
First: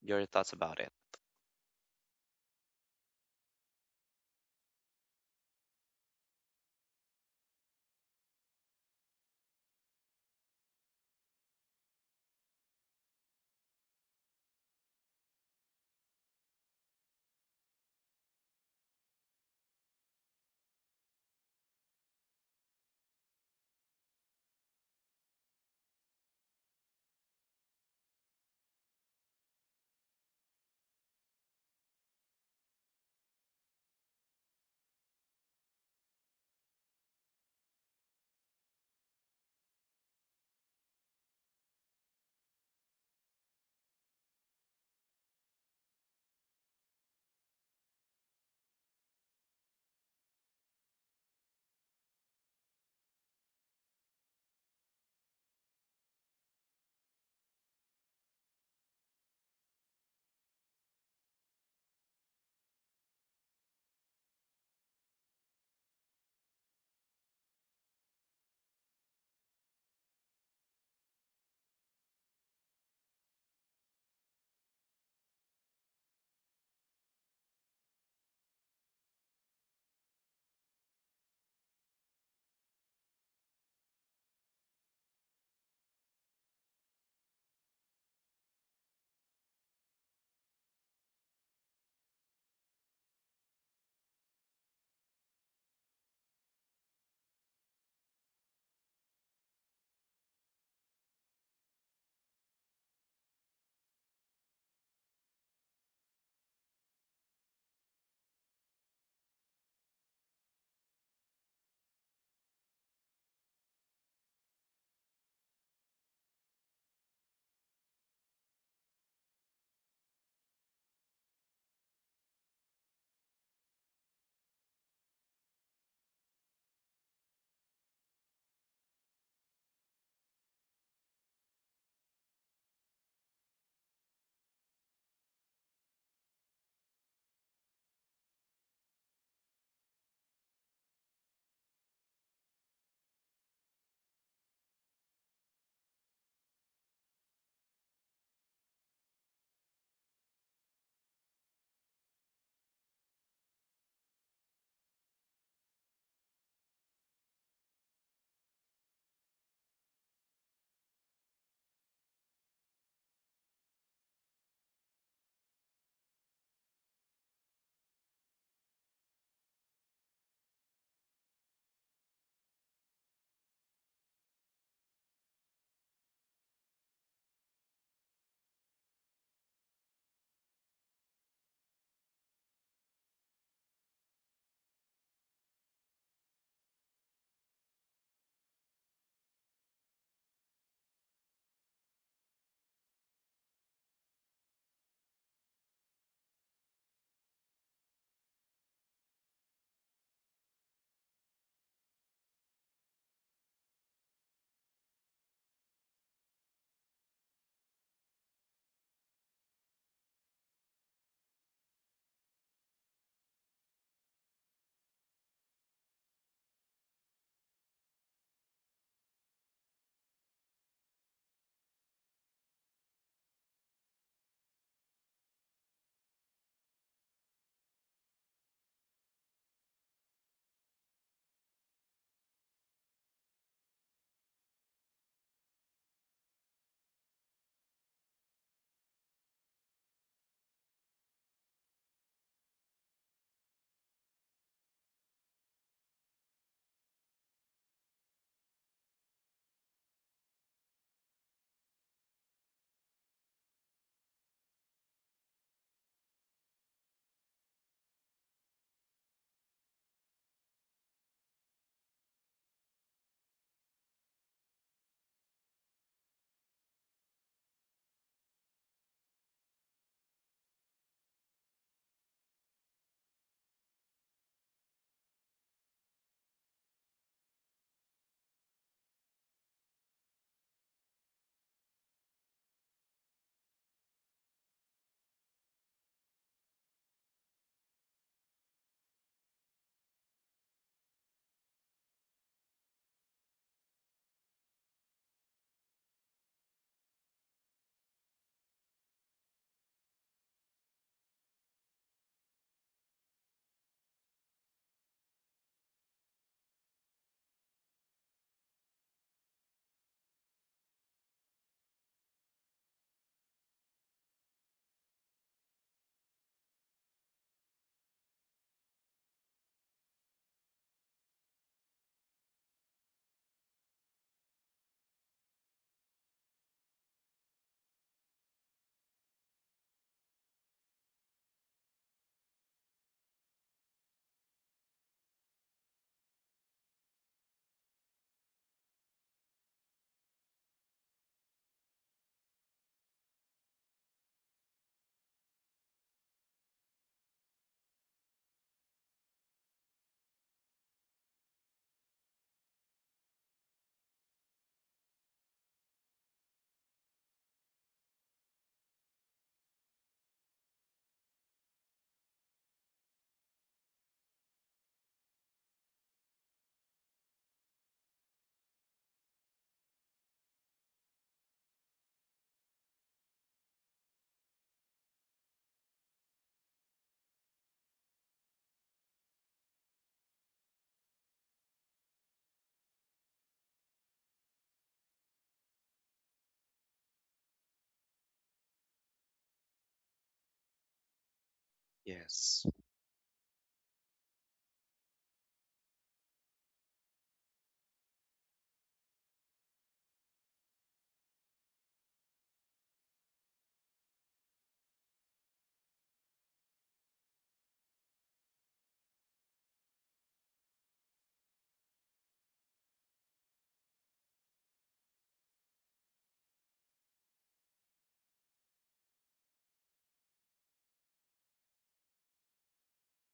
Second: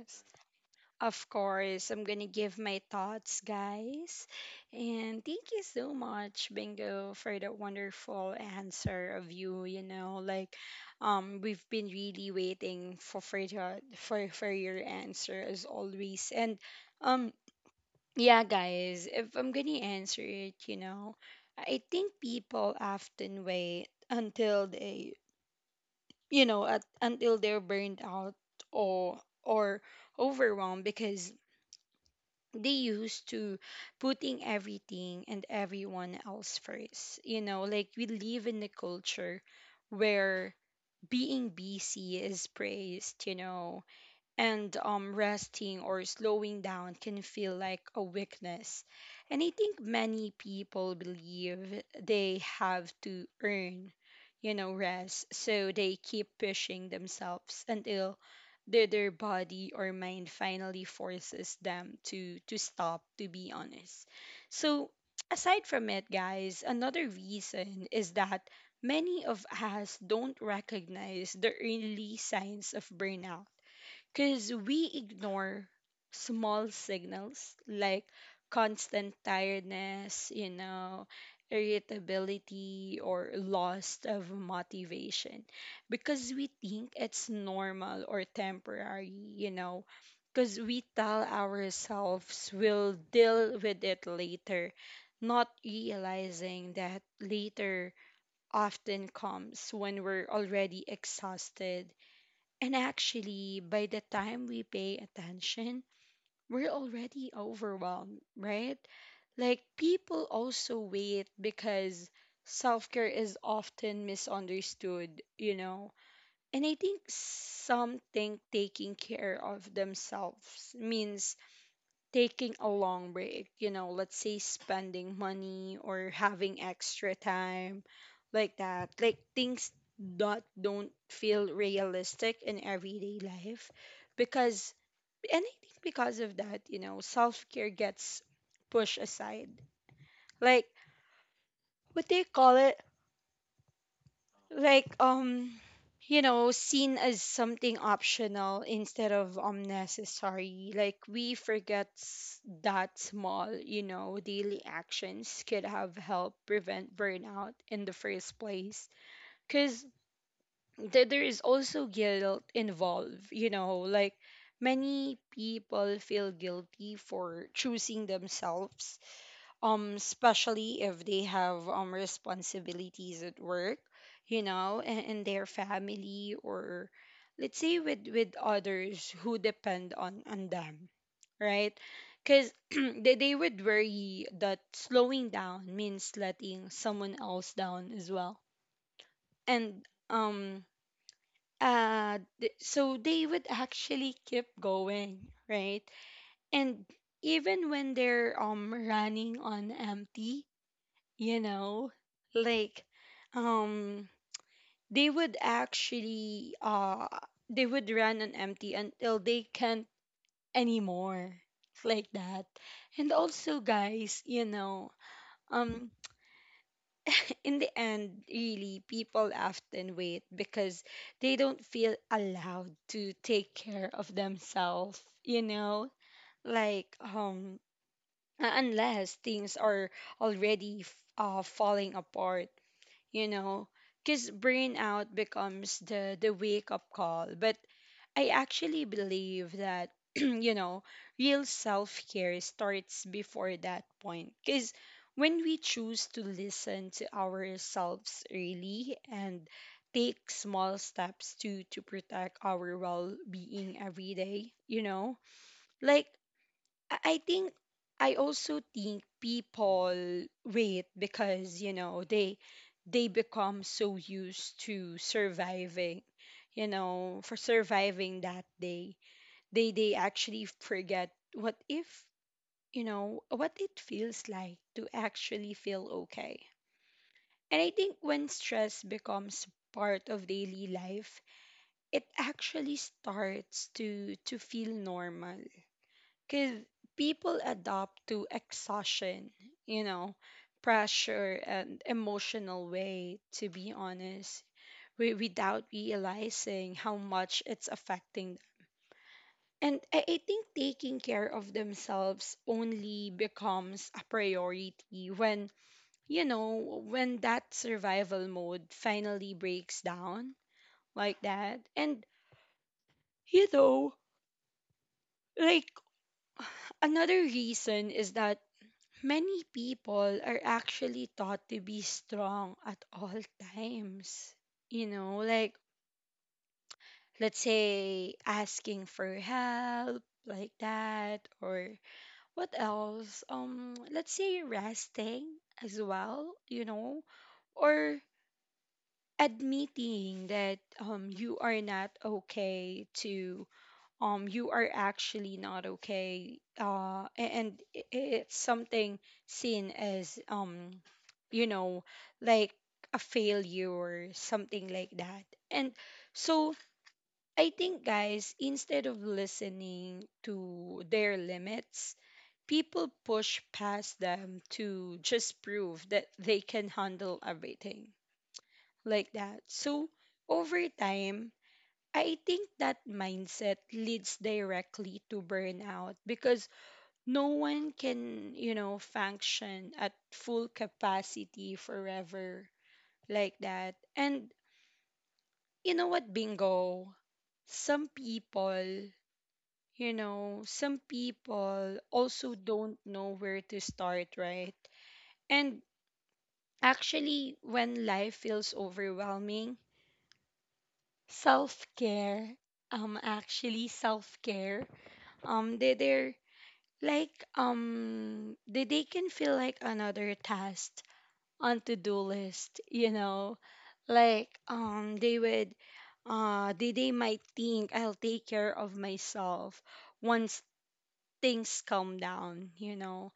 S2: your thoughts about it.
S1: Of course, I'm going to give my thoughts, guys. And thank you so much, Bingo, for that wonderful answer of you, you know, like we've been really waiting for your answer as always. And um yeah, guys, if I'm going to answer it, you know, I think people often wait until they, you know, at, until they're burned out or overwhelmed because they used to putting everything and everyone else first. You know, like we live in a culture where being busy is praised, you know, and resting or slowing down can feel like a weakness. And I think many people believe they have to earn, you know, rest. So they keep pushing themselves until their body or mind finally forces them to stop, to be honest. So [tsk] aside from it, guys, another reason is that many of us don't recognize the early signs of burnout because we ignore small signals like constant tiredness, you know, irritability, or loss of motivation because we think it's normal or temporary, you know, because we tell ourselves we'll deal with it later. Not realizing that later often comes when we're already exhausted. And actually, by the time we pay attention, we're already overwhelmed, right? Like, people also wait because self care is often misunderstood, you know? And I think some think taking care of themselves means taking a long break, you know, let's say spending money or having extra time like that. Like things that don't feel realistic in everyday life, because, and I think because of that, you know, self-care gets pushed aside. Like, what do you call it? Like you know, seen as something optional instead of necessary, like we forget that small, you know, daily actions could have helped prevent burnout in the first place. Because there is also guilt involved, you know. Like many people feel guilty for choosing themselves, especially if they have responsibilities at work, you know, and their family, or let's say with others who depend on them, right? Because [clears throat] they would worry that slowing down means letting someone else down as well. And so they would actually keep going, right? And even when they're running on empty, you know, like, um they would actually they would run on empty until they can't anymore, like that. And also, guys, you know, um in the end, really, people often wait because they don't feel allowed to take care of themselves, you know, like unless things are already falling apart, you know, because burnout becomes the wake up call. But I actually believe that [clears throat] you know, real self care starts before that point, because when we choose to listen to ourselves early and take small steps to protect our well being every day, you know, like I think. I also think people wait because, you know, they become so used to surviving, you know, for surviving that day. They actually forget what if, you know, what it feels like to actually feel okay. And I think when stress becomes part of daily life, it actually starts to feel normal because people adopt to exhaustion, you know, pressure and emotional way, to be honest, without realizing how much it's affecting them. And I think taking care of themselves only becomes a priority when, you know, when that survival mode finally breaks down, like that. And, you know, like [sighs] another reason is that many people are actually taught to be strong at all [laughs] times. You know, like, let's say asking for help, like that, or what else? Let's say resting as well, you know, or admitting that you are not okay to you are actually not okay, it's something seen as you know, like a failure or something like that. And so I think, guys, instead of listening to their limits, people push past them to just prove that they can handle everything, like that. So over time, I think that mindset leads directly to burnout because no one can, you know, function at full capacity forever, like that. And you know what, bingo? Some people, you know, some people also
S2: Yes.
S1: don't know where to start, right? And actually, when life feels overwhelming, self care, actually, self care, um, they, they're they can feel like another task on to-do list, you know, like they might think I'll take care of myself once things calm down, you know,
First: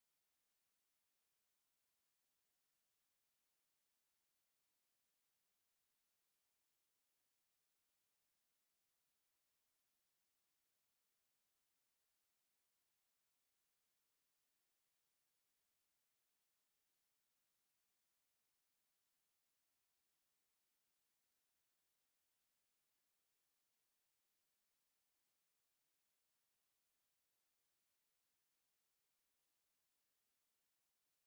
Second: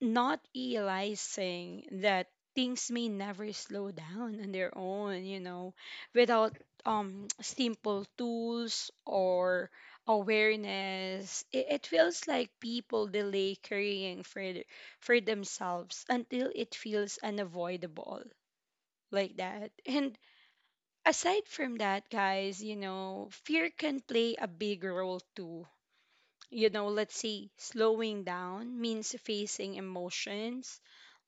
S1: not realizing that things may never slow down on their own, you know, without [tsk] simple tools or awareness. It feels like people delay caring for for themselves until it feels unavoidable, like that. And aside from that, guys, you know, fear can play a big role too. You know, let's say slowing down means facing emotions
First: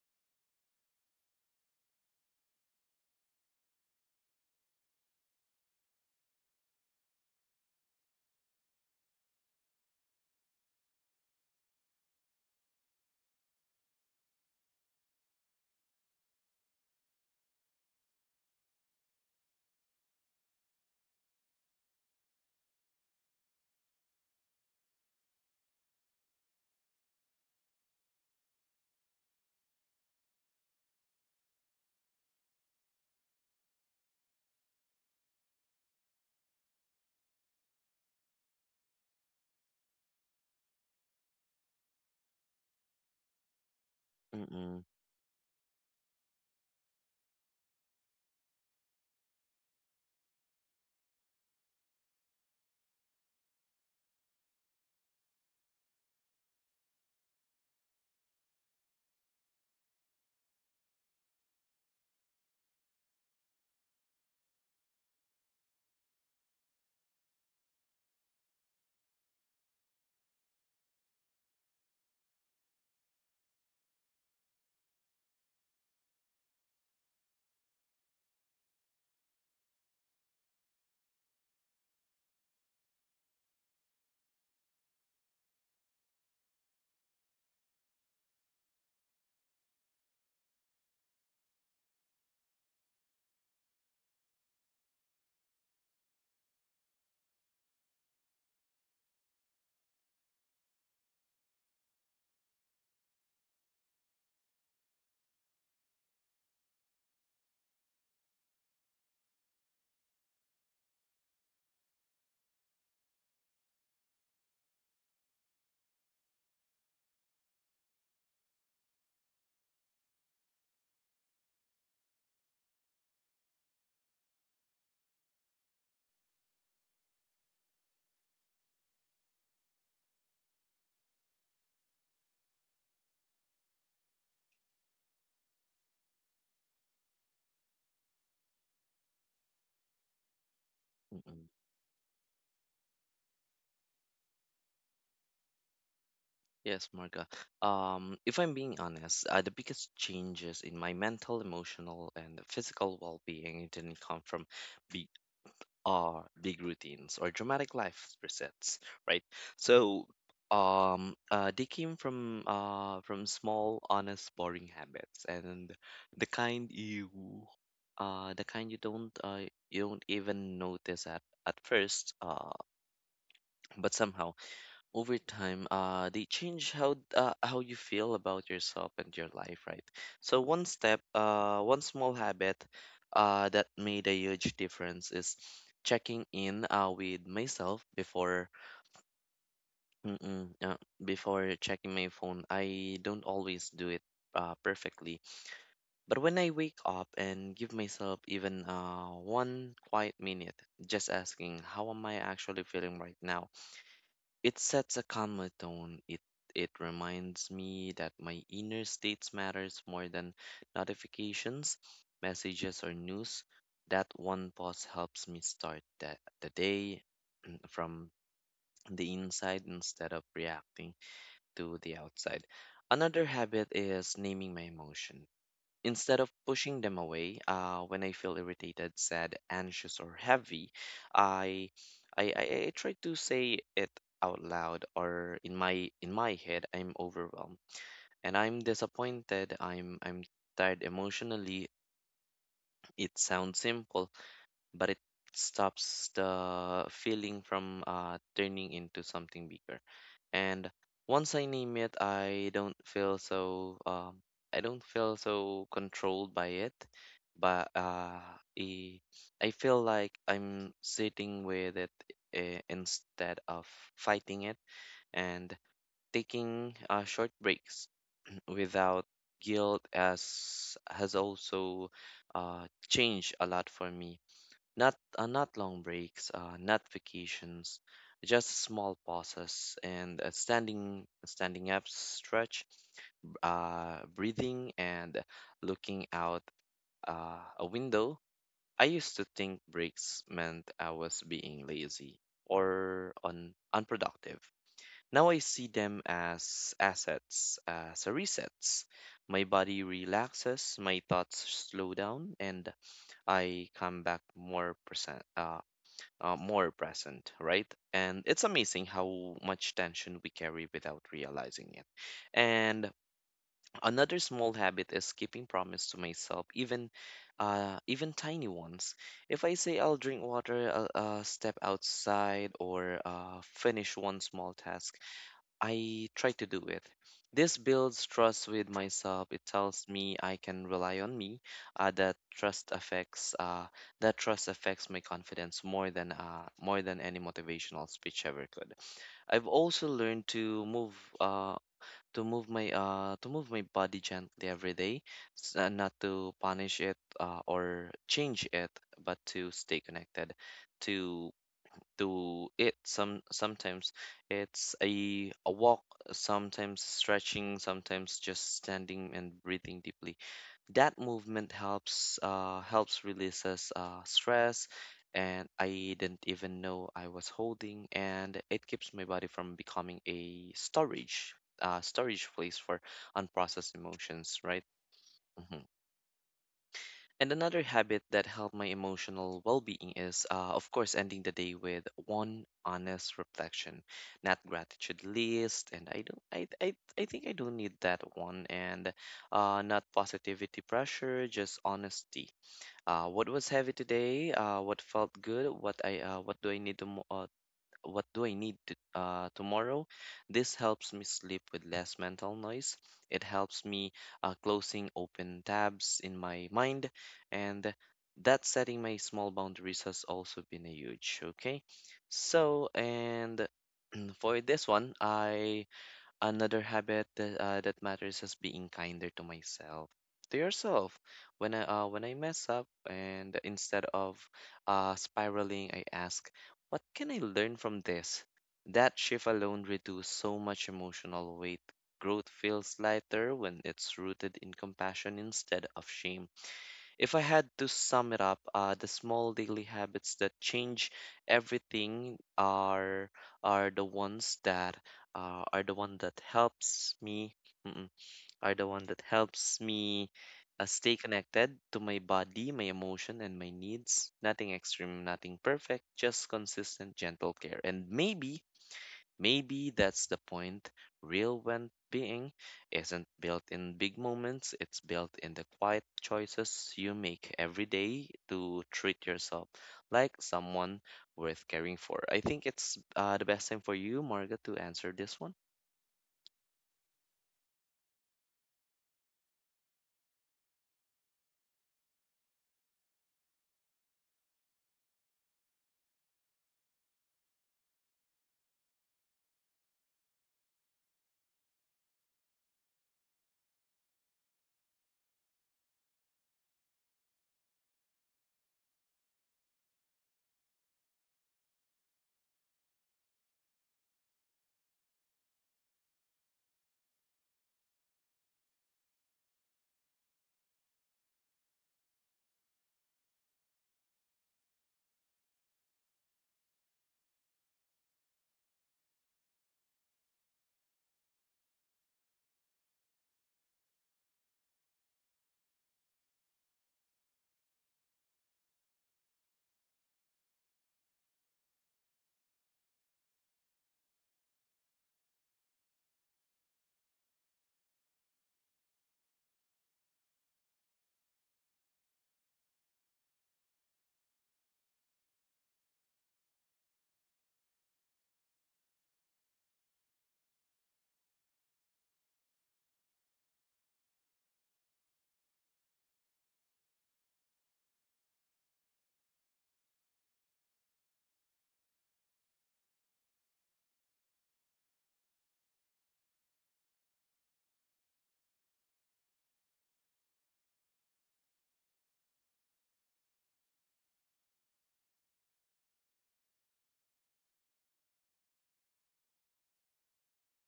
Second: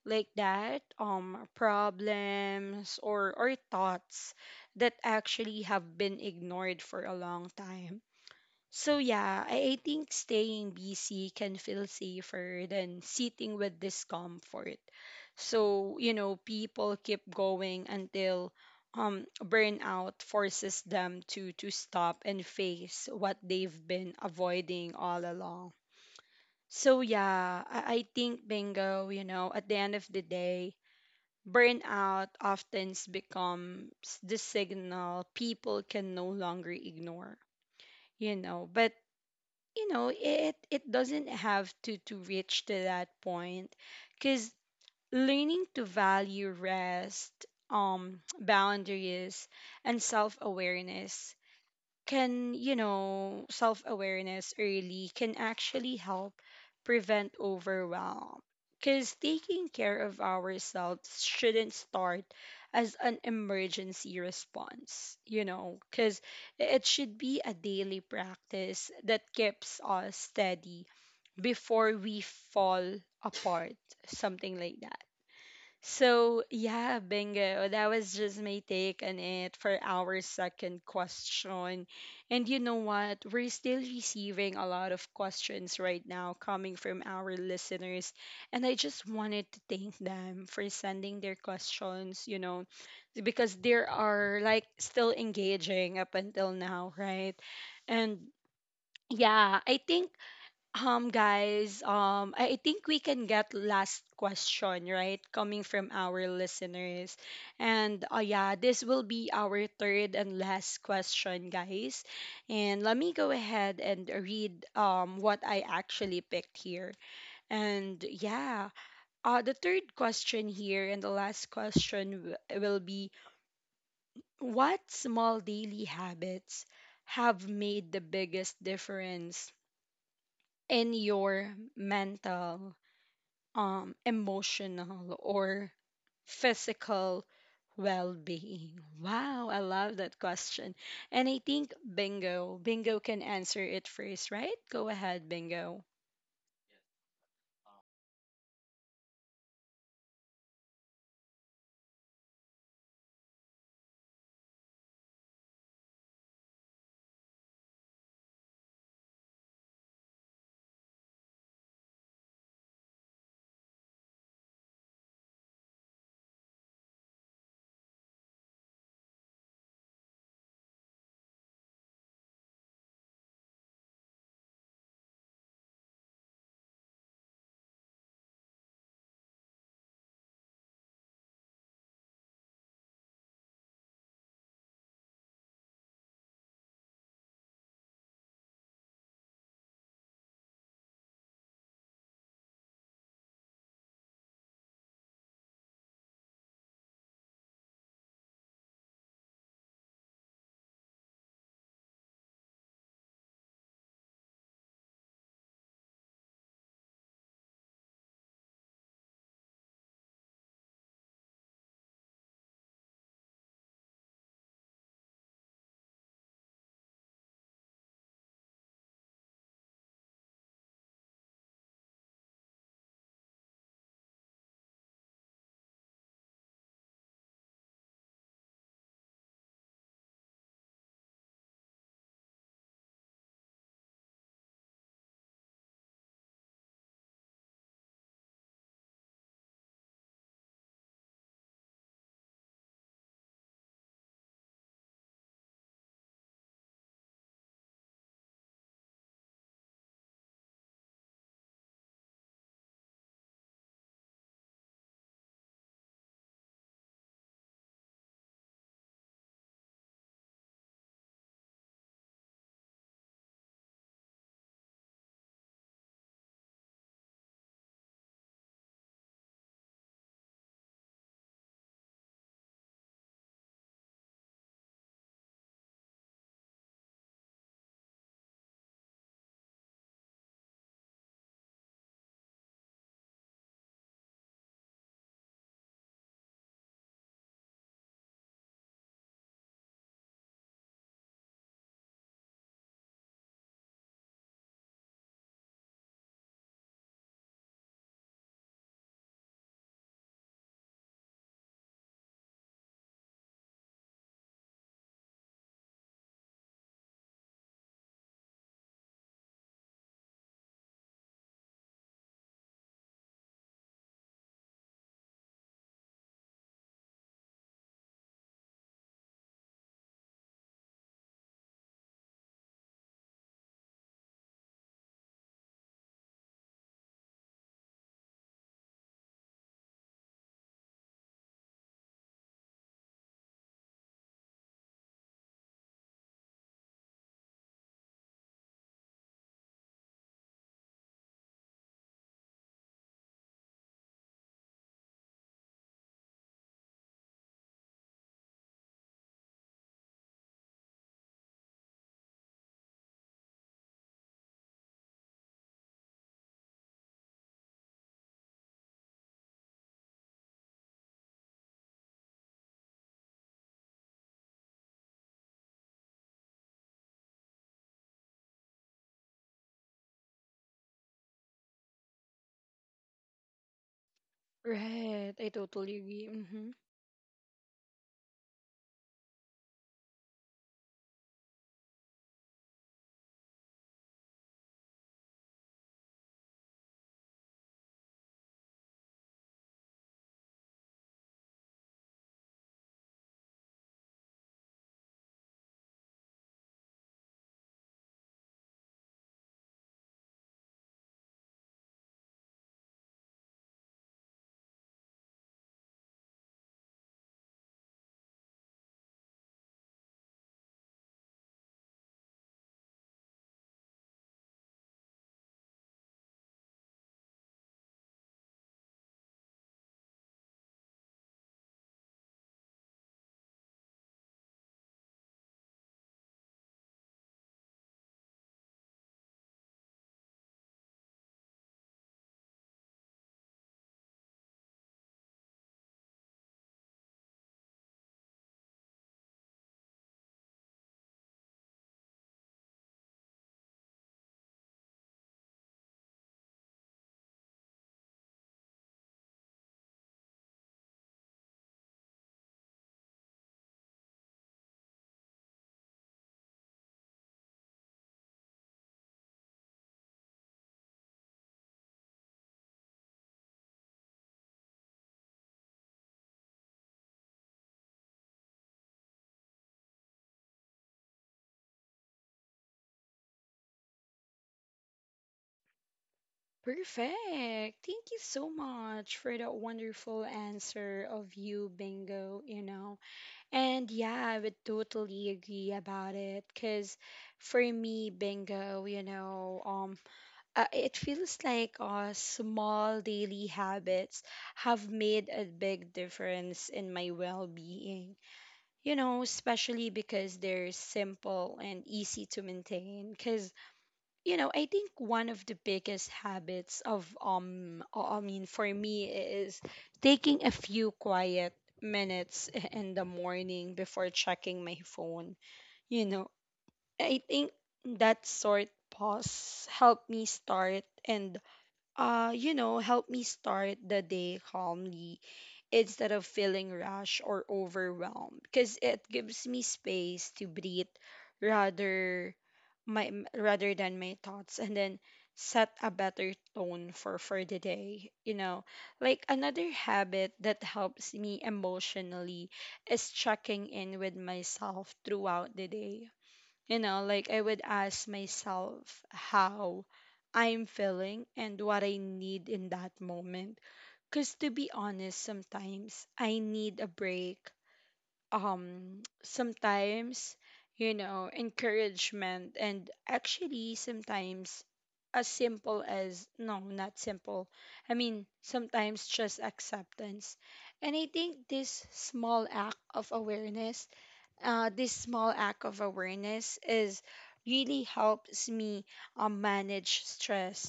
S1: like that, problems or thoughts that actually have been ignored for a long time. So yeah, I think staying busy can feel safer than sitting with discomfort. So, you know, people keep going until burnout forces them to stop and face what they've been avoiding all along. So yeah, I think, bingo, you know, at the end of the day, burnout often becomes the signal people can no longer ignore, you know. But you know, it doesn't have to reach to that point, because
S2: Mm-mm,
S1: learning to value rest, boundaries, and self awareness can, you know, self awareness early can actually help prevent overwhelm. Because taking care of ourselves shouldn't start as an emergency response, you know, because it should be a daily practice that keeps us steady before we fall apart, something like that. So, yeah, bingo. That was just my take on it for our second question. And you know what? We're still receiving a lot of questions right now coming from our listeners. And I just wanted to thank them for sending their questions, you know, because they are like still engaging up until now, right? And yeah, I think guys, I think we can get last question, right? Coming from our listeners. And yeah, this will be our third and last question, guys. And let me go ahead and read what I actually picked here. And yeah, the third question here and the last question will be, what small daily habits have made the biggest difference in your mental, emotional, or physical well being? Wow, I love that question. And I
S2: mm-mm.
S1: think Bingo, Bingo can answer it first, right? Go ahead, Bingo.
S2: Yes, Marga. If I'm being honest, the biggest changes in my mental, emotional, and physical well-being didn't come from are big routines or dramatic life resets, right? So they came from small, honest, boring habits, and the kind you the kind you don't, even notice at first, but somehow over time, they change how you feel about yourself and your life, right? So one small habit that made a huge difference is checking in with myself mm-mm, uh, before checking my phone. I don't always do it perfectly, but when I wake up and give myself even one quiet minute, just asking, "How am I actually feeling right now?" it sets a calmer tone. It reminds me that my inner states matters more than notifications, messages, or news. That one pause helps me start the day [clears throat] from the inside, instead of reacting to the outside. Another habit is naming my emotion. Instead of pushing them away, when I feel irritated, sad, anxious, or heavy, I, I, I, I try to say it out loud, or in my head, "I'm overwhelmed, and I'm disappointed. I'm tired emotionally." It sounds simple, but it stops the feeling from, turning into something bigger. And once I name it, I don't feel so controlled by it, but I, I feel like I'm sitting with it, instead of fighting it. And taking short breaks [clears throat] without guilt as has also changed a lot for me. Not long breaks, not vacations, just small pauses and a standing up stretch, breathing and looking out a window. I used to think breaks meant I was being lazy or un unproductive. Now I see them as assets, as resets. My body relaxes, my thoughts slow down, and I come back more pr- uh, more present, right? And it's amazing how much tension we carry without realizing it. And another small habit is keeping promise to myself, even tiny ones. If I say I'll drink water, I'll step outside, or finish one small task, I try to do it. This builds trust with myself. It tells me I can rely on me. Uh, that trust affects uh, that trust affects my confidence more than any motivational speech ever could. I've also learned uh, to move my body gently every day, not to punish it or change it, but to stay connected to to it. Sometimes it's a walk, sometimes stretching, sometimes just standing and breathing deeply. That movement helps releases stress and I didn't even know I was holding, and it keeps my body from becoming a storage place for unprocessed emotions, right?
S1: Right, I
S2: Mm-hmm.
S1: totally agree. Hmm.
S2: And another habit that helped my emotional well being is, of course, ending the day with one honest reflection, not gratitude list. And I think I don't need that one. And not positivity pressure, just honesty. What was heavy today? What felt good? What I, what do I need to, mo- What do I need to tomorrow? This helps me sleep with less mental noise. It helps me closing open tabs in my mind, and that setting my small boundaries has also been a huge. Okay, so and [clears throat] for this one, I. Another habit that matters is being kinder to myself, to yourself. When I mess up, and instead of spiraling, I ask, "What can I learn from this?" That shift alone reduces so much emotional weight. Growth feels lighter when it's rooted in compassion instead of shame. If I had to sum it up, the small daily habits that change everything are the ones that are the one that helps me, mm-mm, are the one that helps me stay connected to my body, my emotion, and my needs. Nothing extreme, nothing perfect, just consistent, gentle care. And maybe that's the point. Real well being isn't built in big moments, it's built in the quiet choices you make every day to treat yourself like someone worth caring for. I think it's the best time for you, Margaret, to answer this one.
S1: Perfect. Thank you so much for that wonderful answer of you, Bingo, you know. And yeah, I would totally agree about it because for me, Bingo, you know, it feels like small daily habits have made a big difference in my well being. You know, especially because they're simple and easy to maintain. Because, you know, I think one of the biggest habits of, I mean, for me is taking a few quiet minutes [laughs] in the morning before checking my phone. You know, I think that sort pause helped me start and you know, help me start the day calmly instead of feeling rushed or overwhelmed because it gives me space to breathe rather rather than my thoughts, and then set a better tone for the day, you know. Like another habit that helps me emotionally is checking in with myself throughout the day. You know, like I would ask myself how I'm feeling and what I need in that moment. Because to be honest, sometimes I need a break. Sometimes, you know, encouragement. And actually, sometimes as simple as no, not simple. I mean, sometimes just acceptance. And I think this small act of awareness, this small act of awareness, is really helps me, manage stress,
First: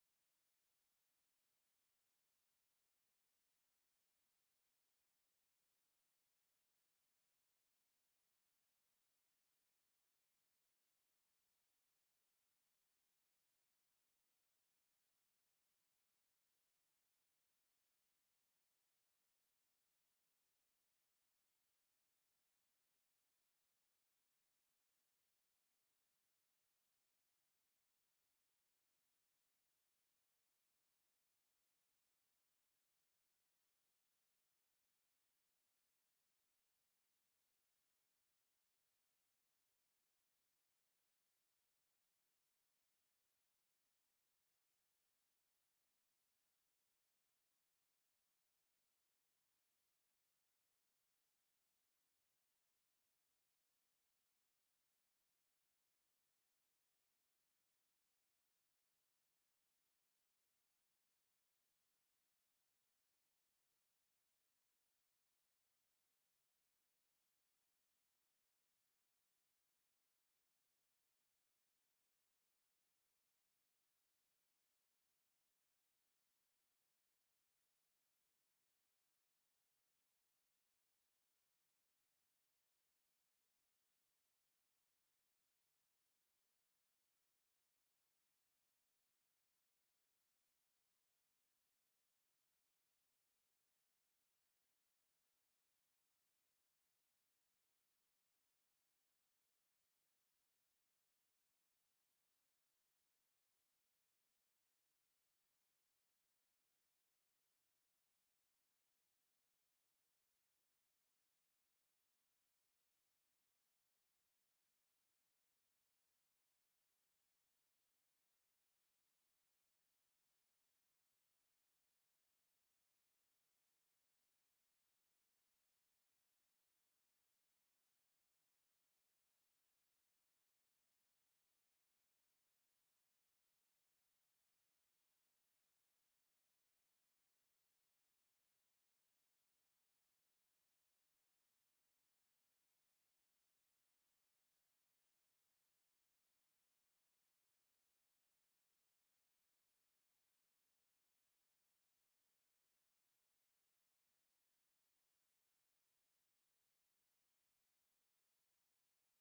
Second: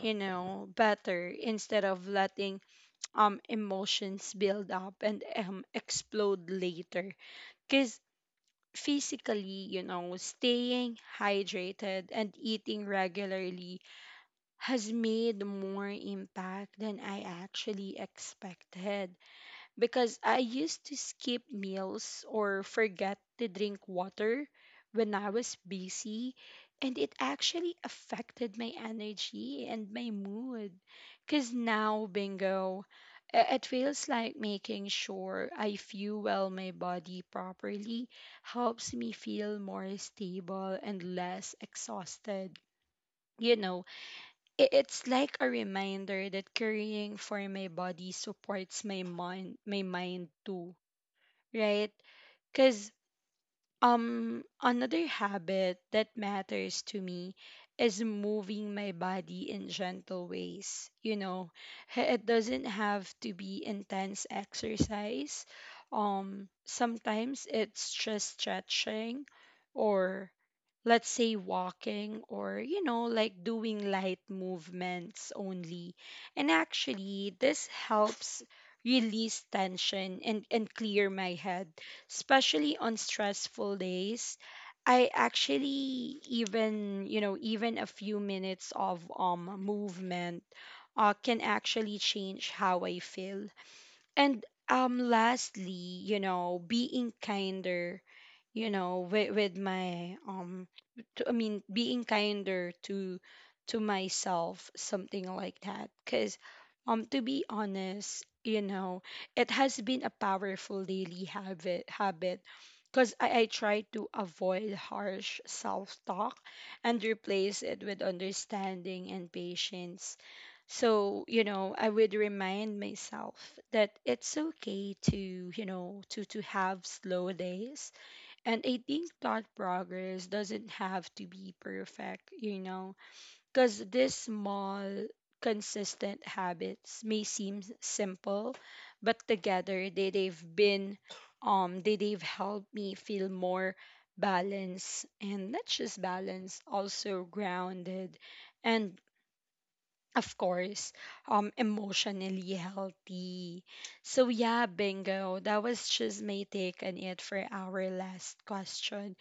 S1: you know, better, instead of letting emotions build up and explode later. Because physically, you know, staying hydrated and eating regularly has made more impact than I actually expected, because I used to skip meals or forget to drink water when I was busy, and it actually affected my energy and my mood. Because now, bingo, it feels like making sure I fuel my body properly helps me feel more stable and less exhausted, you know. I- it's like a reminder that caring for my body supports my mind too, right? Because another habit that matters to me is moving my body in gentle ways. You know, it doesn't have to be intense exercise. Sometimes it's just stretching, or let's say walking, or you know, like doing light movements only. And actually this helps release tension and clear my head, especially on stressful days. I actually even, you know, even a few minutes of movement can actually change how I feel. And lastly, you know, being kinder, you know with my to, I mean being kinder to myself, something like that. Because to be honest, you know, it has been a powerful daily habit. Because I try to avoid harsh self-talk and replace it with understanding and patience. So you know, I would remind myself that it's okay to, you know, to have slow days, and I think that progress doesn't have to be perfect, you know. Because these small, consistent habits may seem simple, but together they've been, they've helped me feel more balanced, and not just balanced, also grounded, and of course, emotionally healthy. So yeah, bingo. That was just my take on it for our last question.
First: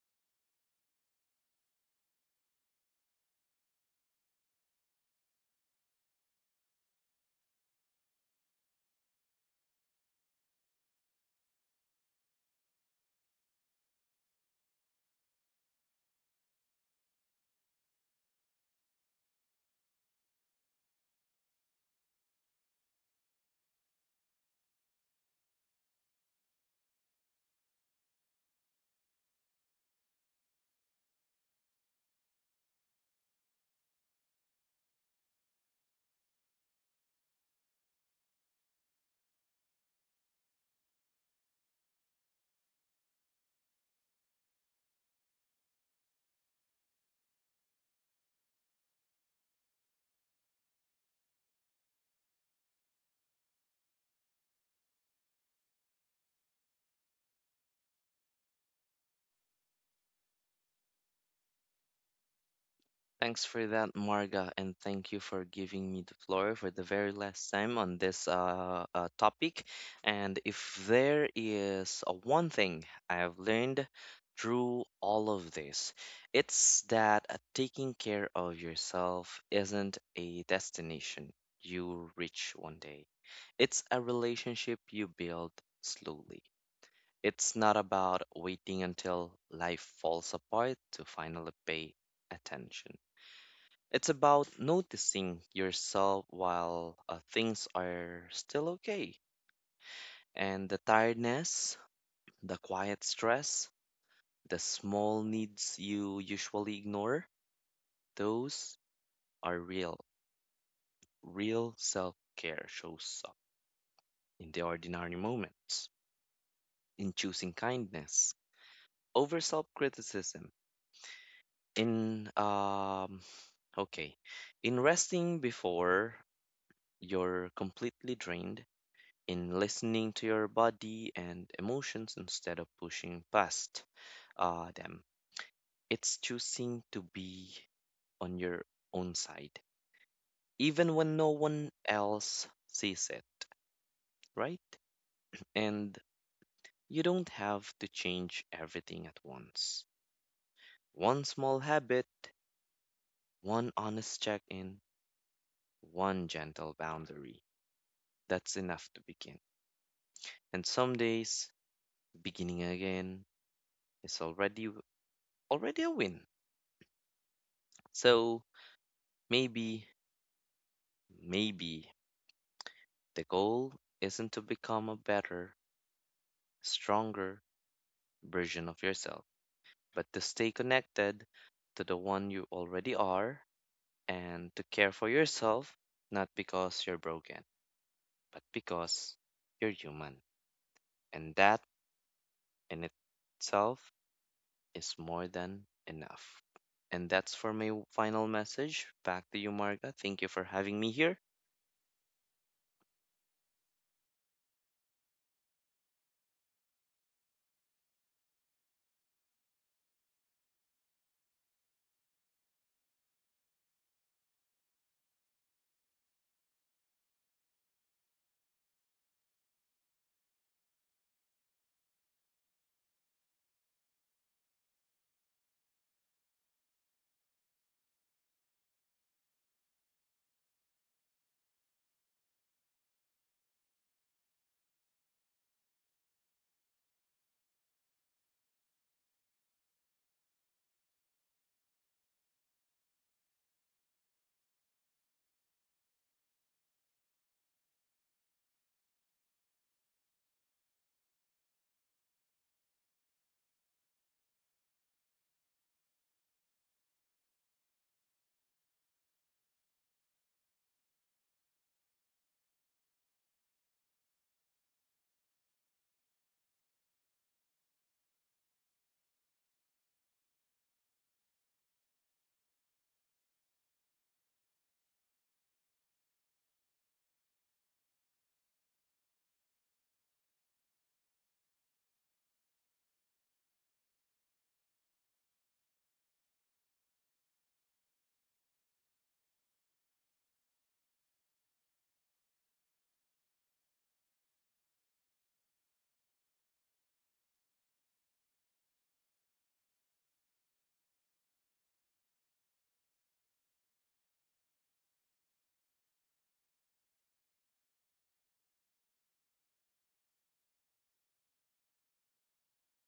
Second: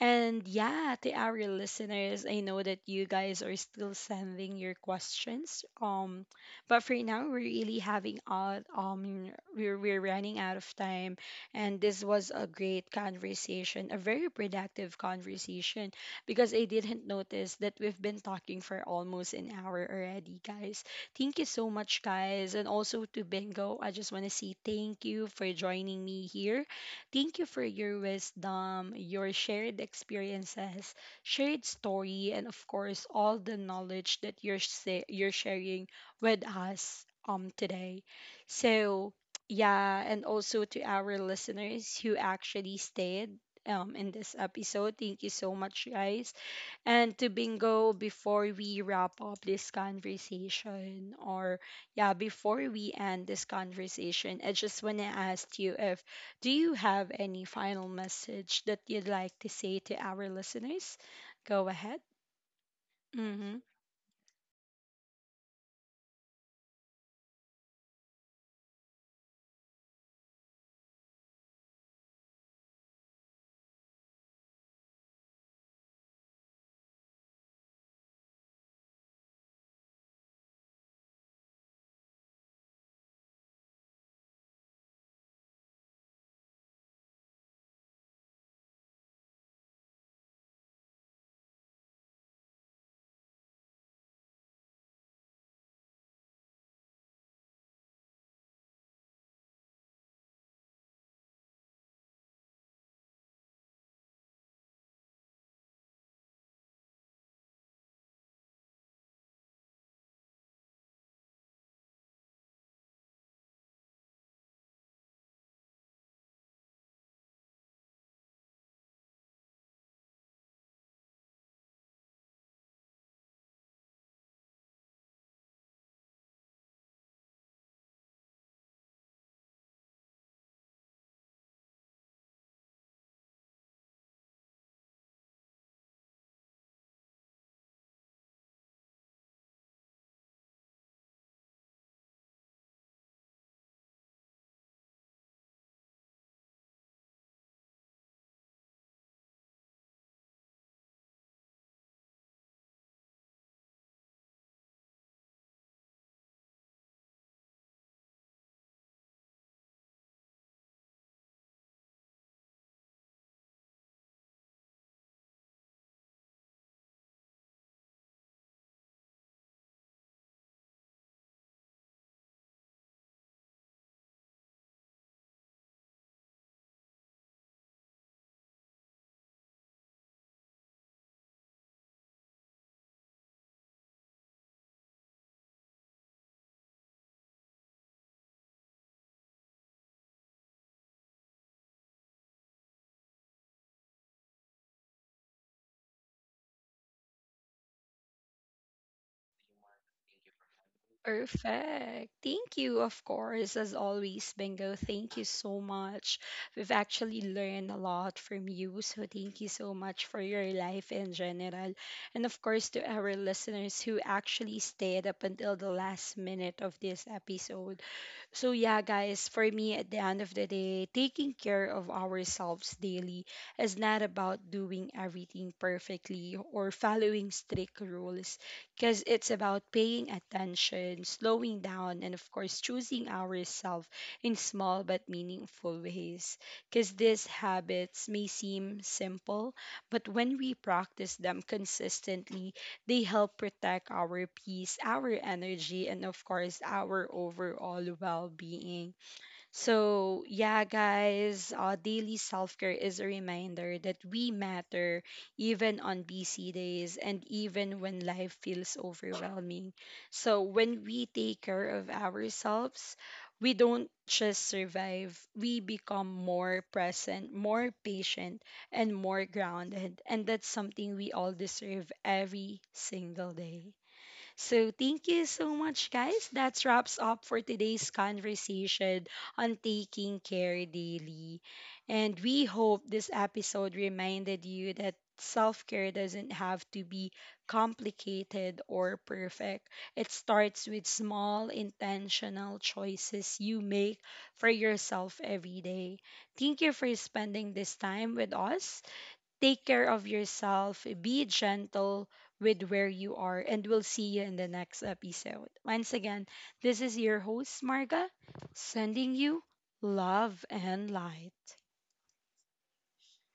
S1: And yeah, to our listeners, I know that you guys are still sending your questions. But for now, we're really having out. We're running out of time, and this was a great conversation, a very productive conversation, because I didn't notice that we've been talking for almost an hour already, guys. Thank you so much, guys, and also to Bingo. I just want to say thank you for joining me here. Thank you for your wisdom, your shared experiences, shared story, and of course, all the knowledge that you're sharing with us today. So, yeah, and also to our listeners who actually stayed in this episode, thank you so much, guys. And to bingo, before we wrap up this conversation, or yeah, before we end this conversation, I just want to ask you if, do you have any final message that you'd like to say to our listeners? Go ahead.
S2: Thanks
S1: Mm-hmm.
S2: for that, Marga, and thank you for giving me the floor for the very last time on this topic. And if there is one thing I have learned through all of this, it's that taking care of yourself isn't a destination you reach one day, it's a relationship you build slowly. It's not about waiting until life falls apart to finally pay attention. It's about noticing yourself while things are still okay. And the tiredness, the quiet stress, the small needs you usually ignore, those are real. Real self care shows up in the ordinary moments, in choosing kindness over self criticism, in, um, okay, in resting before you're completely drained, in listening to your body and emotions instead of pushing past them. It's choosing to be on your own side, even when no one else sees it, right? And you don't have to change everything at once. One small habit, one honest check in, one gentle boundary. That's enough to begin. And some days, beginning again is already a win. So maybe, maybe the goal isn't to become a better, stronger version of yourself, but to stay connected to the one you already are, and to care for yourself, not because you're broken, but because you're human. And that in itself is more than enough. And that's for my final message. Back to you, Marga. Thank you for having me here.
S1: Perfect. Thank you, of course, as always, Bingo. Thank you so much. We've actually learned a lot from you. So, thank you so much for your life in general. And, of course, to our listeners who actually stayed up until the last minute of this episode. So, yeah, guys, for me, at the end of the day, taking care of ourselves daily is not about doing everything perfectly or following strict rules, because it's about paying attention, slowing down, and of course, choosing ourselves in small but meaningful ways. Because these habits may seem simple, but when we practice them consistently, they help protect our peace, our energy, and of course, our overall well being. So, yeah, guys, daily self care is a reminder that we matter even on busy days and even when life feels overwhelming. So, when we take care of ourselves, we don't just survive, we become more present, more patient, and more grounded. And that's something we all deserve every single day. So thank you so much, guys. That wraps up for today's conversation on taking care daily. And we hope this episode reminded you that self care doesn't have to be complicated or perfect. It starts with small, intentional choices you make for yourself every day. Thank you for spending this time with us. Take care of yourself, be gentle with where you are, and we'll see you in the next episode. Once again, this is your host, Marga, sending you love and light.